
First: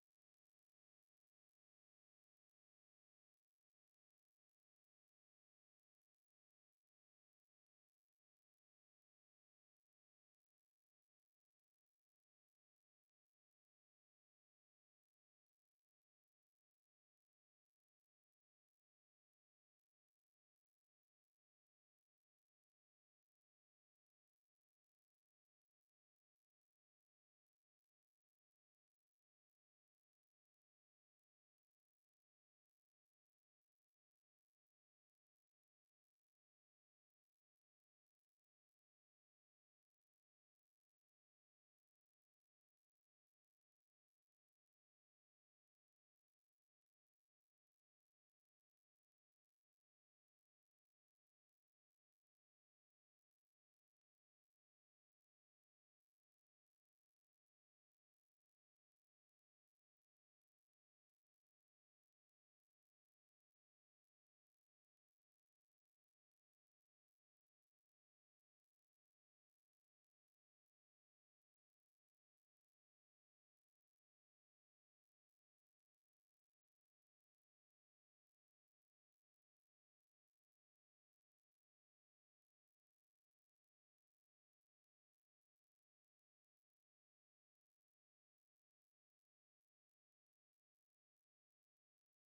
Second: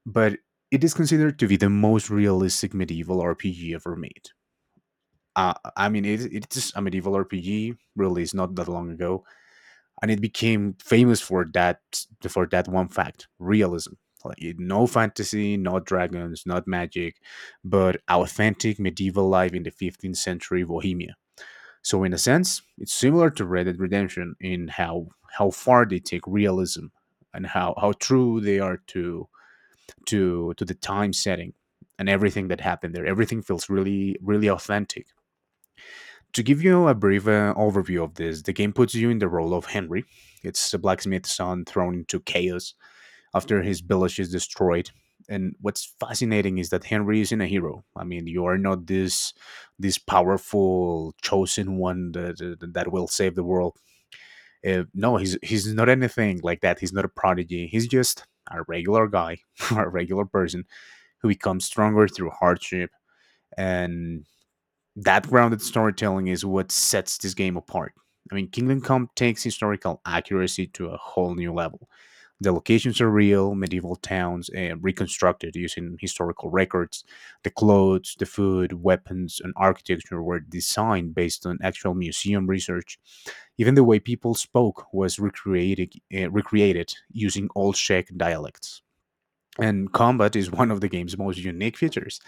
Speaker 1: But it is considered to be the most realistic medieval RPG ever made. It's a medieval RPG, released not that long ago, and it became famous for that, one fact: realism. No fantasy, not dragons, not magic, but authentic medieval life in the 15th century Bohemia. So in a sense it's similar to Red Dead Redemption in how far they take realism, and how true they are to the time setting, and everything that happened there, everything feels really really authentic. To give you a brief overview of this, the game puts you in the role of Henry. It's a blacksmith's son thrown into chaos after his village is destroyed. And what's fascinating is that Henry isn't a hero. I mean, you are not this powerful chosen one that will save the world. No, he's not anything like that. He's not a prodigy. He's just a regular guy, a regular person who becomes stronger through hardship, and that grounded storytelling is what sets this game apart. I mean, Kingdom Come takes historical accuracy to a whole new level. The locations are real medieval towns, reconstructed using historical records. The clothes, the food, weapons, and architecture were designed based on actual museum research. Even the way people spoke was recreated using old Czech dialects. And combat is one of the game's most unique features.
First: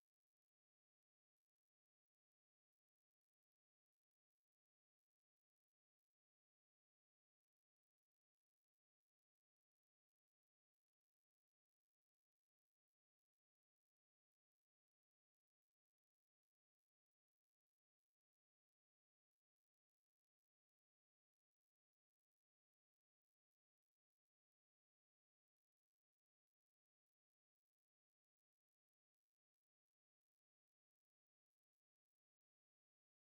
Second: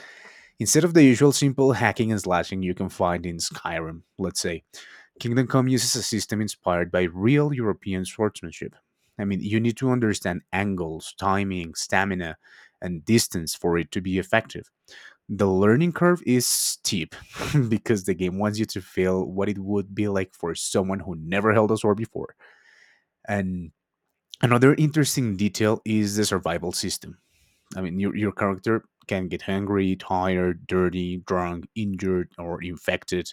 Speaker 1: Instead of the usual simple hacking and slashing you can find in Skyrim, let's say, Kingdom Come uses a system inspired by real European swordsmanship. I mean, you need to understand angles, timing, stamina, and distance for it to be effective. The learning curve is steep because the game wants you to feel what it would be like for someone who never held a sword before. And another interesting detail is the survival system. I mean, your character can get hungry, tired, dirty, drunk, injured, or infected.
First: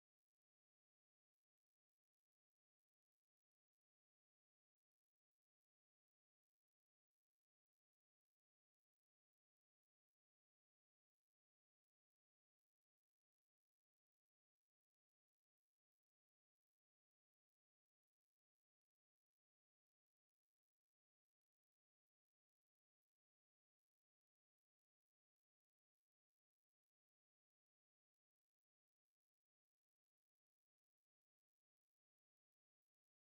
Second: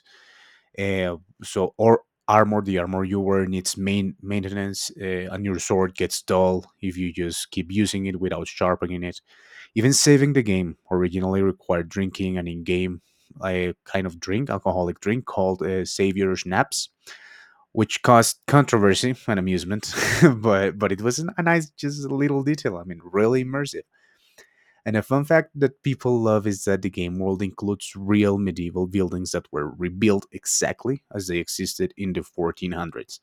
Speaker 1: Uh, so, or armor, the armor you wear needs maintenance, and your sword gets dull if you just keep using it without sharpening it. Even saving the game originally required drinking an in-game a kind of drink, alcoholic drink called Savior Schnapps, which caused controversy and amusement, but it was a nice, just a little detail. I mean, really immersive. And a fun fact that people love is that the game world includes real medieval buildings that were rebuilt exactly as they existed in the 1400s.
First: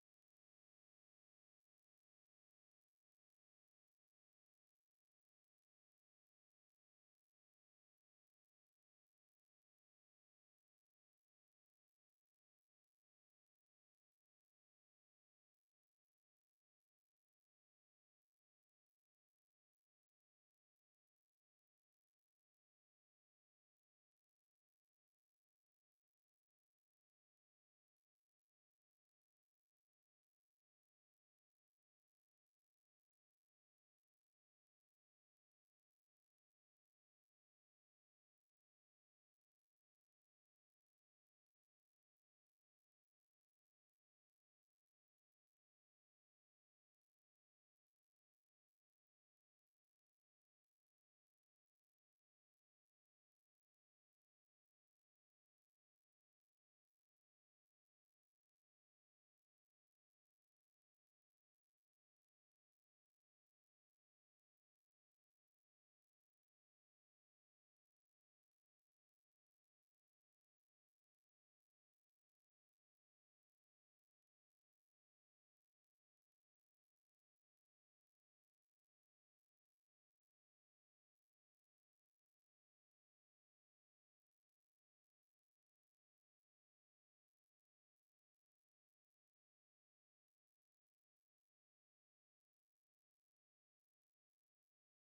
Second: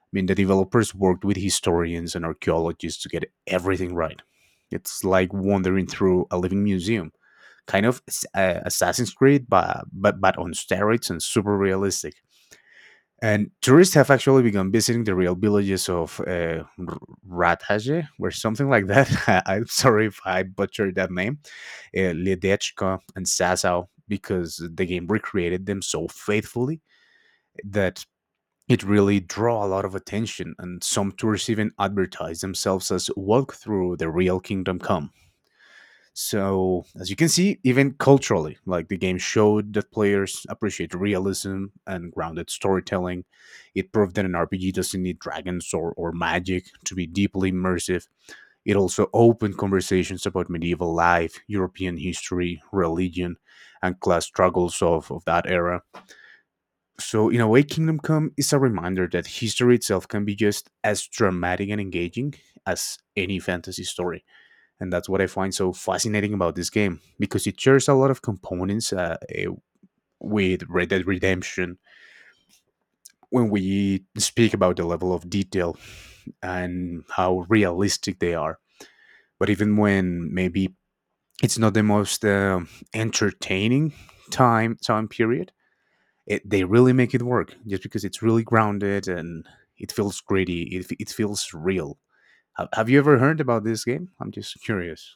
Speaker 1: I mean, the developers worked with historians and archaeologists to get everything right. It's like wandering through a living museum, kind of Assassin's Creed, but, on steroids and super realistic. And tourists have actually begun visiting the real villages of Rathaje, or something like that. I'm sorry if I butchered that name Ledechka and Sasau because the game recreated them so faithfully that it really draw a lot of attention, and some tours even advertise themselves as walk through the real Kingdom Come. So as you can see, even culturally, like the game showed that players appreciate realism and grounded storytelling. It proved that an RPG doesn't need dragons or magic to be deeply immersive. It also opened conversations about medieval life, European history, religion, and class struggles of that era. So, in a way, Kingdom Come is a reminder that history itself can be just as dramatic and engaging as any fantasy story. And that's what I find so fascinating about this game, because it shares a lot of components with Red Dead Redemption, when we speak about the level of detail and how realistic they are. But even when maybe it's not the most entertaining time period. It, they really make it work just because it's really grounded and it feels gritty. It feels real. Have you ever heard about this game? I'm just curious.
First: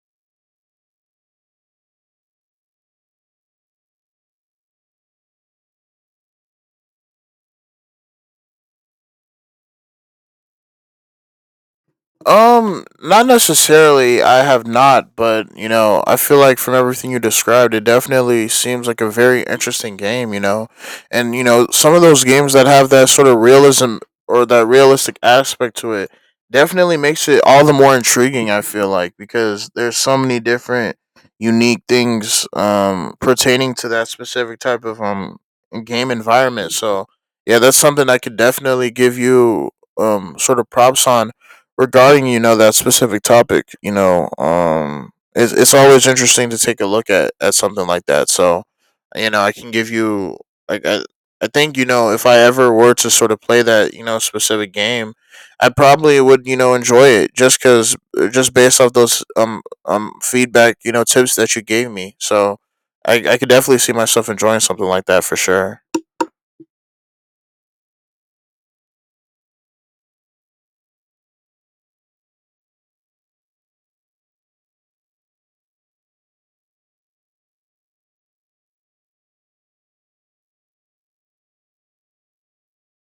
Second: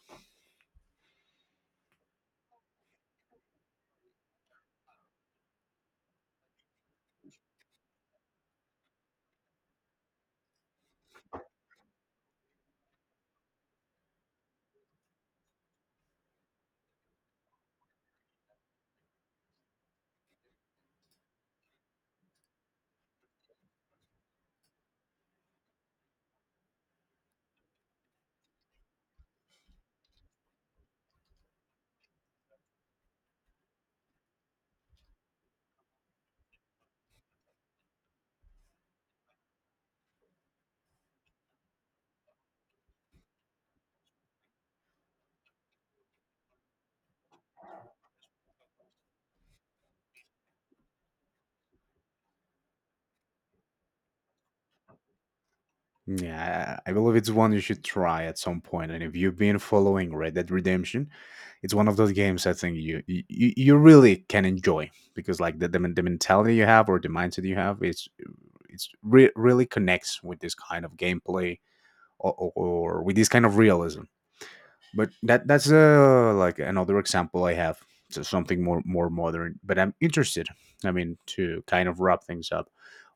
Speaker 2: Not necessarily. I have not, but you know, I feel like from everything you described, it definitely seems like a very interesting game. You know, and you know, some of those games that have that sort of realism or that realistic aspect to it definitely makes it all the more intriguing. I feel like because there's so many different unique things pertaining to that specific type of game environment. So yeah, that's something I could definitely give you sort of props on regarding, you know, that specific topic. You know, it's always interesting to take a look at something like that. So you know I can give you like I think, you know, if I ever were to sort of play that, you know, specific game, I probably would, you know,
Speaker 1: Yeah, I
Speaker 2: enjoy
Speaker 1: believe it's
Speaker 2: it,
Speaker 1: one you
Speaker 2: just
Speaker 1: should
Speaker 2: because
Speaker 1: try at
Speaker 2: just
Speaker 1: some
Speaker 2: based
Speaker 1: point.
Speaker 2: off
Speaker 1: And if
Speaker 2: those
Speaker 1: you've been following Red Dead
Speaker 2: feedback, you know,
Speaker 1: Redemption,
Speaker 2: tips that you
Speaker 1: it's one
Speaker 2: gave
Speaker 1: of those
Speaker 2: me.
Speaker 1: games I
Speaker 2: So
Speaker 1: think
Speaker 2: i i could
Speaker 1: you
Speaker 2: definitely see
Speaker 1: really
Speaker 2: myself
Speaker 1: can
Speaker 2: enjoying something
Speaker 1: enjoy,
Speaker 2: like that for
Speaker 1: because like
Speaker 2: sure.
Speaker 1: the mentality you have, or the mindset you have, it's it's really connects with this kind of gameplay, or with this kind of realism. But that's like another example I have. So something more modern. But I'm interested. I mean, to kind of wrap things up,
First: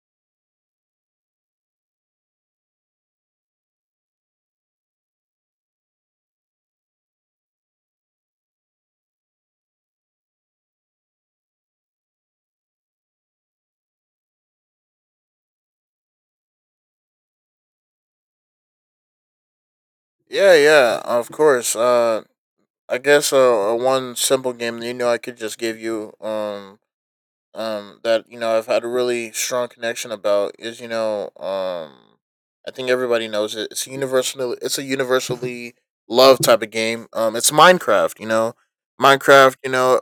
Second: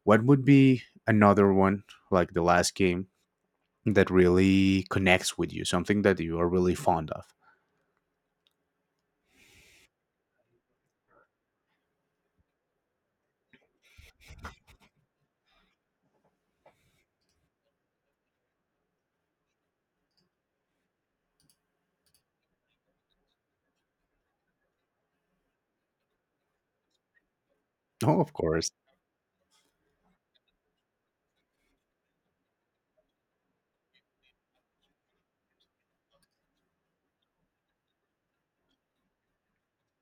Speaker 1: what would be another one, like the last game that really connects with you, something that you are really fond of.
Speaker 2: Yeah, yeah, of course. One simple game that, you know, I could just give you,
Speaker 1: Oh,
Speaker 2: that,
Speaker 1: of
Speaker 2: you know, I've
Speaker 1: course.
Speaker 2: had a really strong connection about is, you know, I think everybody knows it. It's a universally loved type of game. It's Minecraft, you know. Minecraft, you know,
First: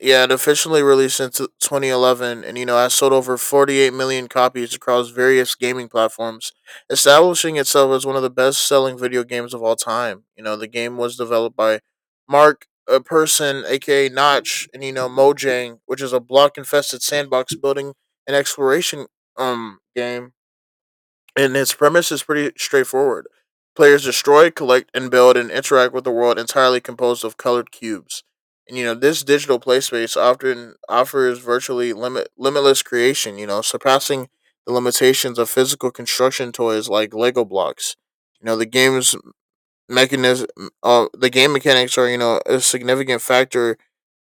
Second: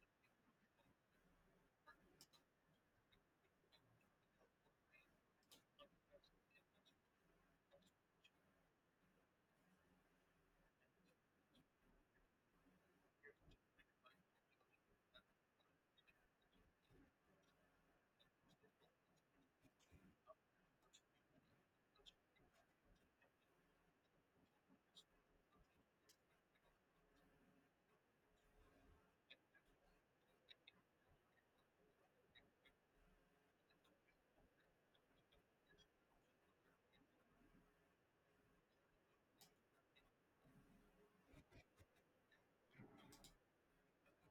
Speaker 2: yeah, it officially released in 2011 and, you know, has sold over 48 million copies across various gaming platforms, establishing itself as one of the best selling video games of all time. You know, the game was developed by Mark, a person, aka Notch, and, you know, Mojang, which is a block infested sandbox building and exploration game, and its premise is pretty straightforward. Players destroy, collect, and build and interact with the world entirely composed of colored cubes. And you know, this digital play space often offers virtually limitless creation, you know, surpassing the limitations of physical construction toys like Lego blocks. You know, mechanism the game mechanics are, you know, a significant factor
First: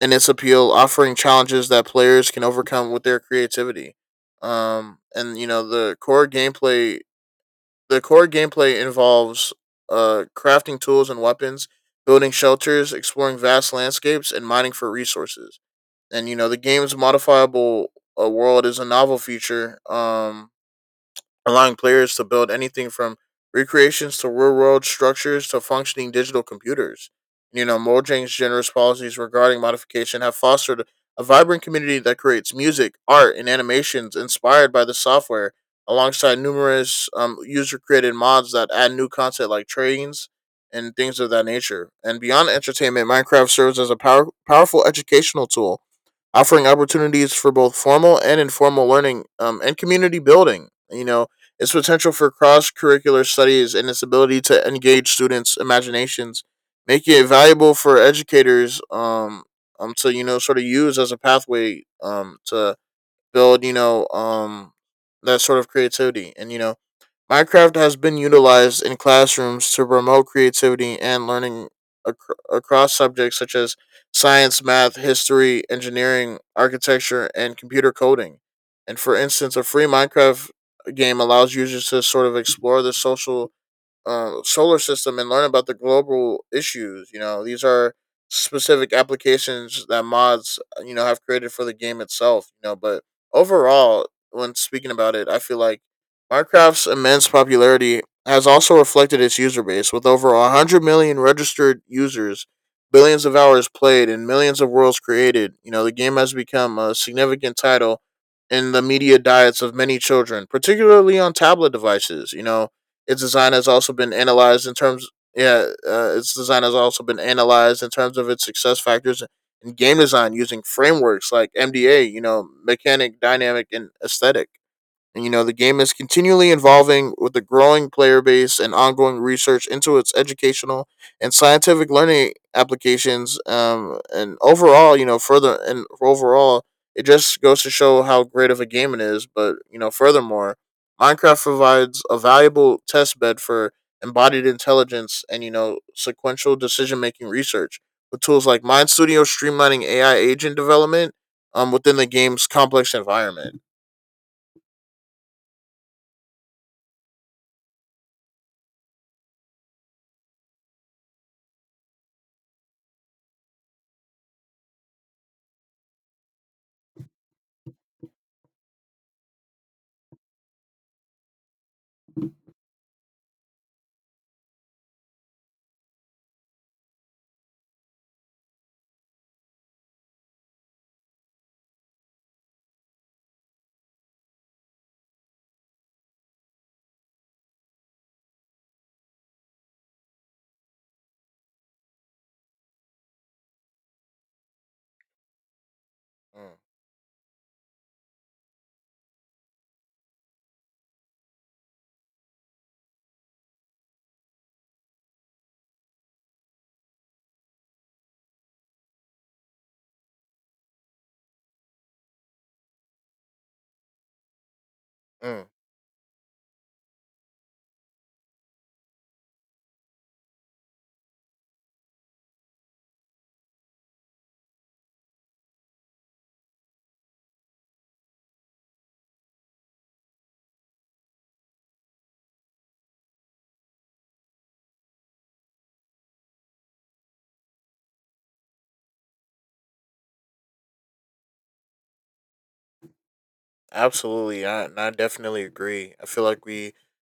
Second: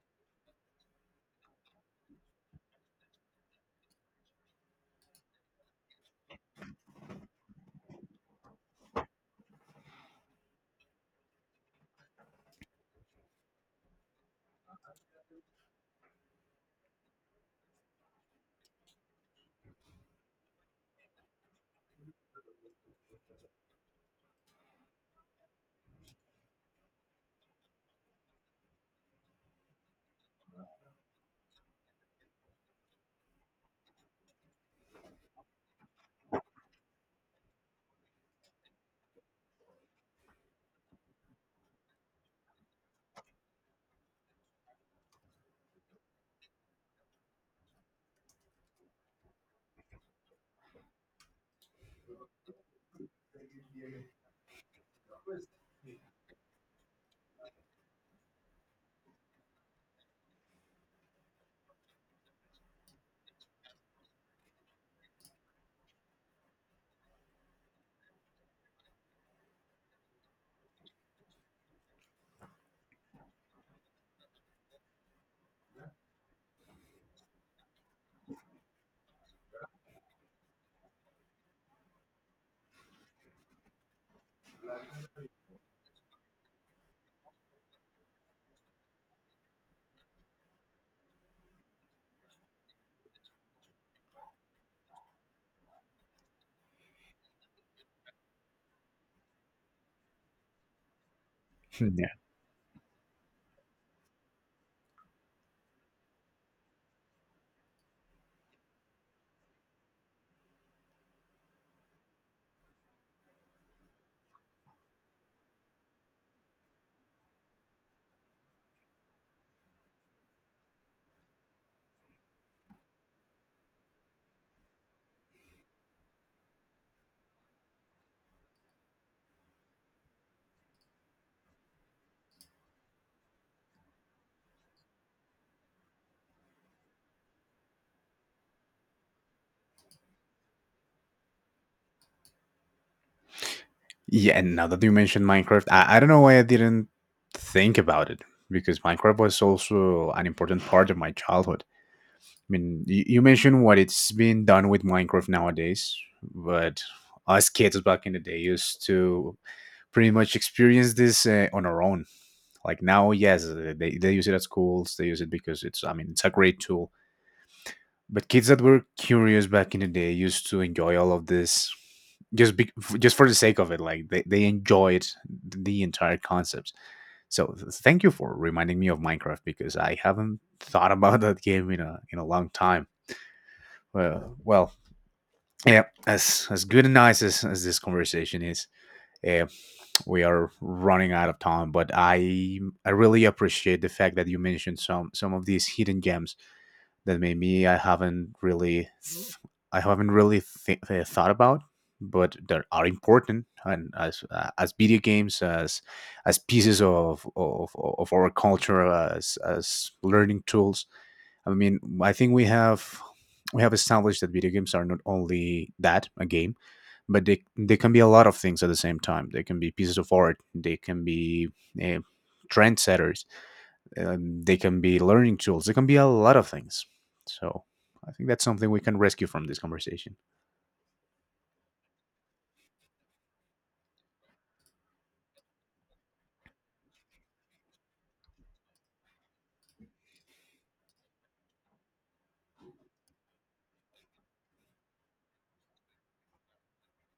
Speaker 2: in its appeal, offering challenges that players can overcome with their creativity. And you know, the core gameplay involves, crafting tools and weapons, building shelters, exploring vast landscapes, and mining for resources. And you know the game's modifiable, world is a novel feature. Allowing players to build anything from recreations to real world structures to functioning digital computers. You know, Mojang's generous policies regarding modification have fostered a vibrant community that creates music, art, and animations inspired by the software, alongside numerous, user created mods that add new content like trains and things of that nature. And beyond entertainment, Minecraft serves as a powerful educational tool, offering opportunities for both formal and informal learning, and community building. You know, its potential for cross curricular studies and its ability to engage students' imaginations making it valuable for educators, to, you know, sort of use as a pathway to build, you know, that sort of creativity. And you know, Minecraft has been utilized in classrooms to promote creativity and learning across subjects such as science, math, history, engineering, architecture, and computer coding. And for instance, a free Minecraft game allows users to sort of explore the social, solar system and learn about the global issues. You know, these are specific applications that mods, you know, have created for the game itself. You know, but overall, when speaking about it, I feel like Minecraft's immense popularity has also reflected its user base, with over 100 million registered
Speaker 1: Yeah.
Speaker 2: users, billions of hours played, and millions of worlds created. You know, the game has become a significant title in the media diets of many children, particularly on tablet devices. You know, its design has also been analyzed in terms yeah, its design has also been analyzed in terms of its success factors in game design using frameworks like MDA, you know, mechanic, dynamic, and aesthetic. And, you know, the game is continually evolving with a growing player base and ongoing research into its educational and scientific learning applications. And overall, you know, further and overall, it just goes to show how great of a game it is. But, you know, furthermore, Minecraft provides a valuable test bed for
Speaker 1: Yeah,
Speaker 2: embodied
Speaker 1: and now that you mentioned
Speaker 2: intelligence and, you
Speaker 1: Minecraft,
Speaker 2: know,
Speaker 1: I don't know why I
Speaker 2: sequential
Speaker 1: didn't
Speaker 2: decision making
Speaker 1: think
Speaker 2: research
Speaker 1: about it,
Speaker 2: with tools like
Speaker 1: because
Speaker 2: Mind
Speaker 1: Minecraft
Speaker 2: Studio
Speaker 1: was
Speaker 2: streamlining
Speaker 1: also
Speaker 2: AI
Speaker 1: an
Speaker 2: agent
Speaker 1: important part of my
Speaker 2: development,
Speaker 1: childhood.
Speaker 2: within the game's
Speaker 1: I mean,
Speaker 2: complex
Speaker 1: you
Speaker 2: environment.
Speaker 1: mentioned what it's been done with Minecraft nowadays, but us kids back in the day used to pretty much experience this on our own. Like now, yes, they use it at schools, they use it because it's, I mean, it's a great tool. But kids that were curious back in the day used to enjoy all of this just just for the sake of it, like they enjoyed the entire concept. So thank you for reminding me of Minecraft, because I haven't thought about that game in a long time. Well, yeah, as good and nice as this conversation is, uh, we are running out of time, but I I really appreciate the fact that you mentioned some of these hidden gems
Speaker 2: Mm,
Speaker 1: that maybe I haven't really I haven't really thought about, but that are important and as video games, as pieces of our culture, as learning tools. I mean, I think we have established that video games are not
Speaker 2: mm.
Speaker 1: only that a game, but they can be a lot of things at the same time. They can be pieces of art. They can be uh, trendsetters. They can be learning tools. They can be a lot of things. So I think that's something we can rescue from this conversation.
Speaker 2: Absolutely, and I definitely agree. I feel like we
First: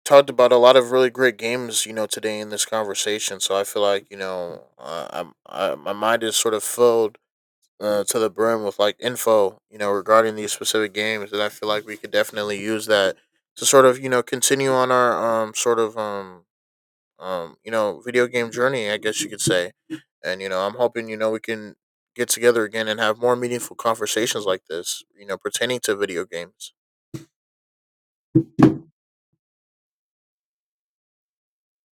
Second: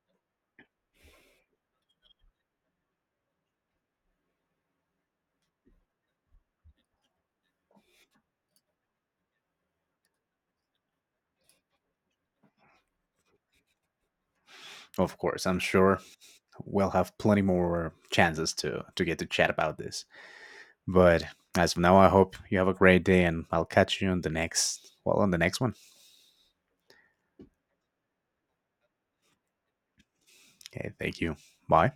Speaker 2: talked about a lot of really great games, you know, today in this conversation. So I feel like you know, my mind is sort of filled, to the brim with like info, you know, regarding these specific games, and I feel like we could definitely use that to sort of, you know, continue on
Speaker 1: Of
Speaker 2: our
Speaker 1: course, I'm
Speaker 2: sort of
Speaker 1: sure we'll have plenty
Speaker 2: you
Speaker 1: more
Speaker 2: know, video game
Speaker 1: chances to
Speaker 2: journey, I
Speaker 1: to get
Speaker 2: guess
Speaker 1: to
Speaker 2: you could
Speaker 1: chat
Speaker 2: say.
Speaker 1: about this.
Speaker 2: And you know, I'm hoping, you
Speaker 1: But
Speaker 2: know, we
Speaker 1: as
Speaker 2: can
Speaker 1: of now, I
Speaker 2: get
Speaker 1: hope you
Speaker 2: together
Speaker 1: have a
Speaker 2: again and
Speaker 1: great
Speaker 2: have
Speaker 1: day,
Speaker 2: more
Speaker 1: and I'll
Speaker 2: meaningful
Speaker 1: catch you on the
Speaker 2: conversations like
Speaker 1: next,
Speaker 2: this,
Speaker 1: well,
Speaker 2: you
Speaker 1: on the
Speaker 2: know,
Speaker 1: next one.
Speaker 2: pertaining to video games.
Speaker 1: Okay, thank you. Bye.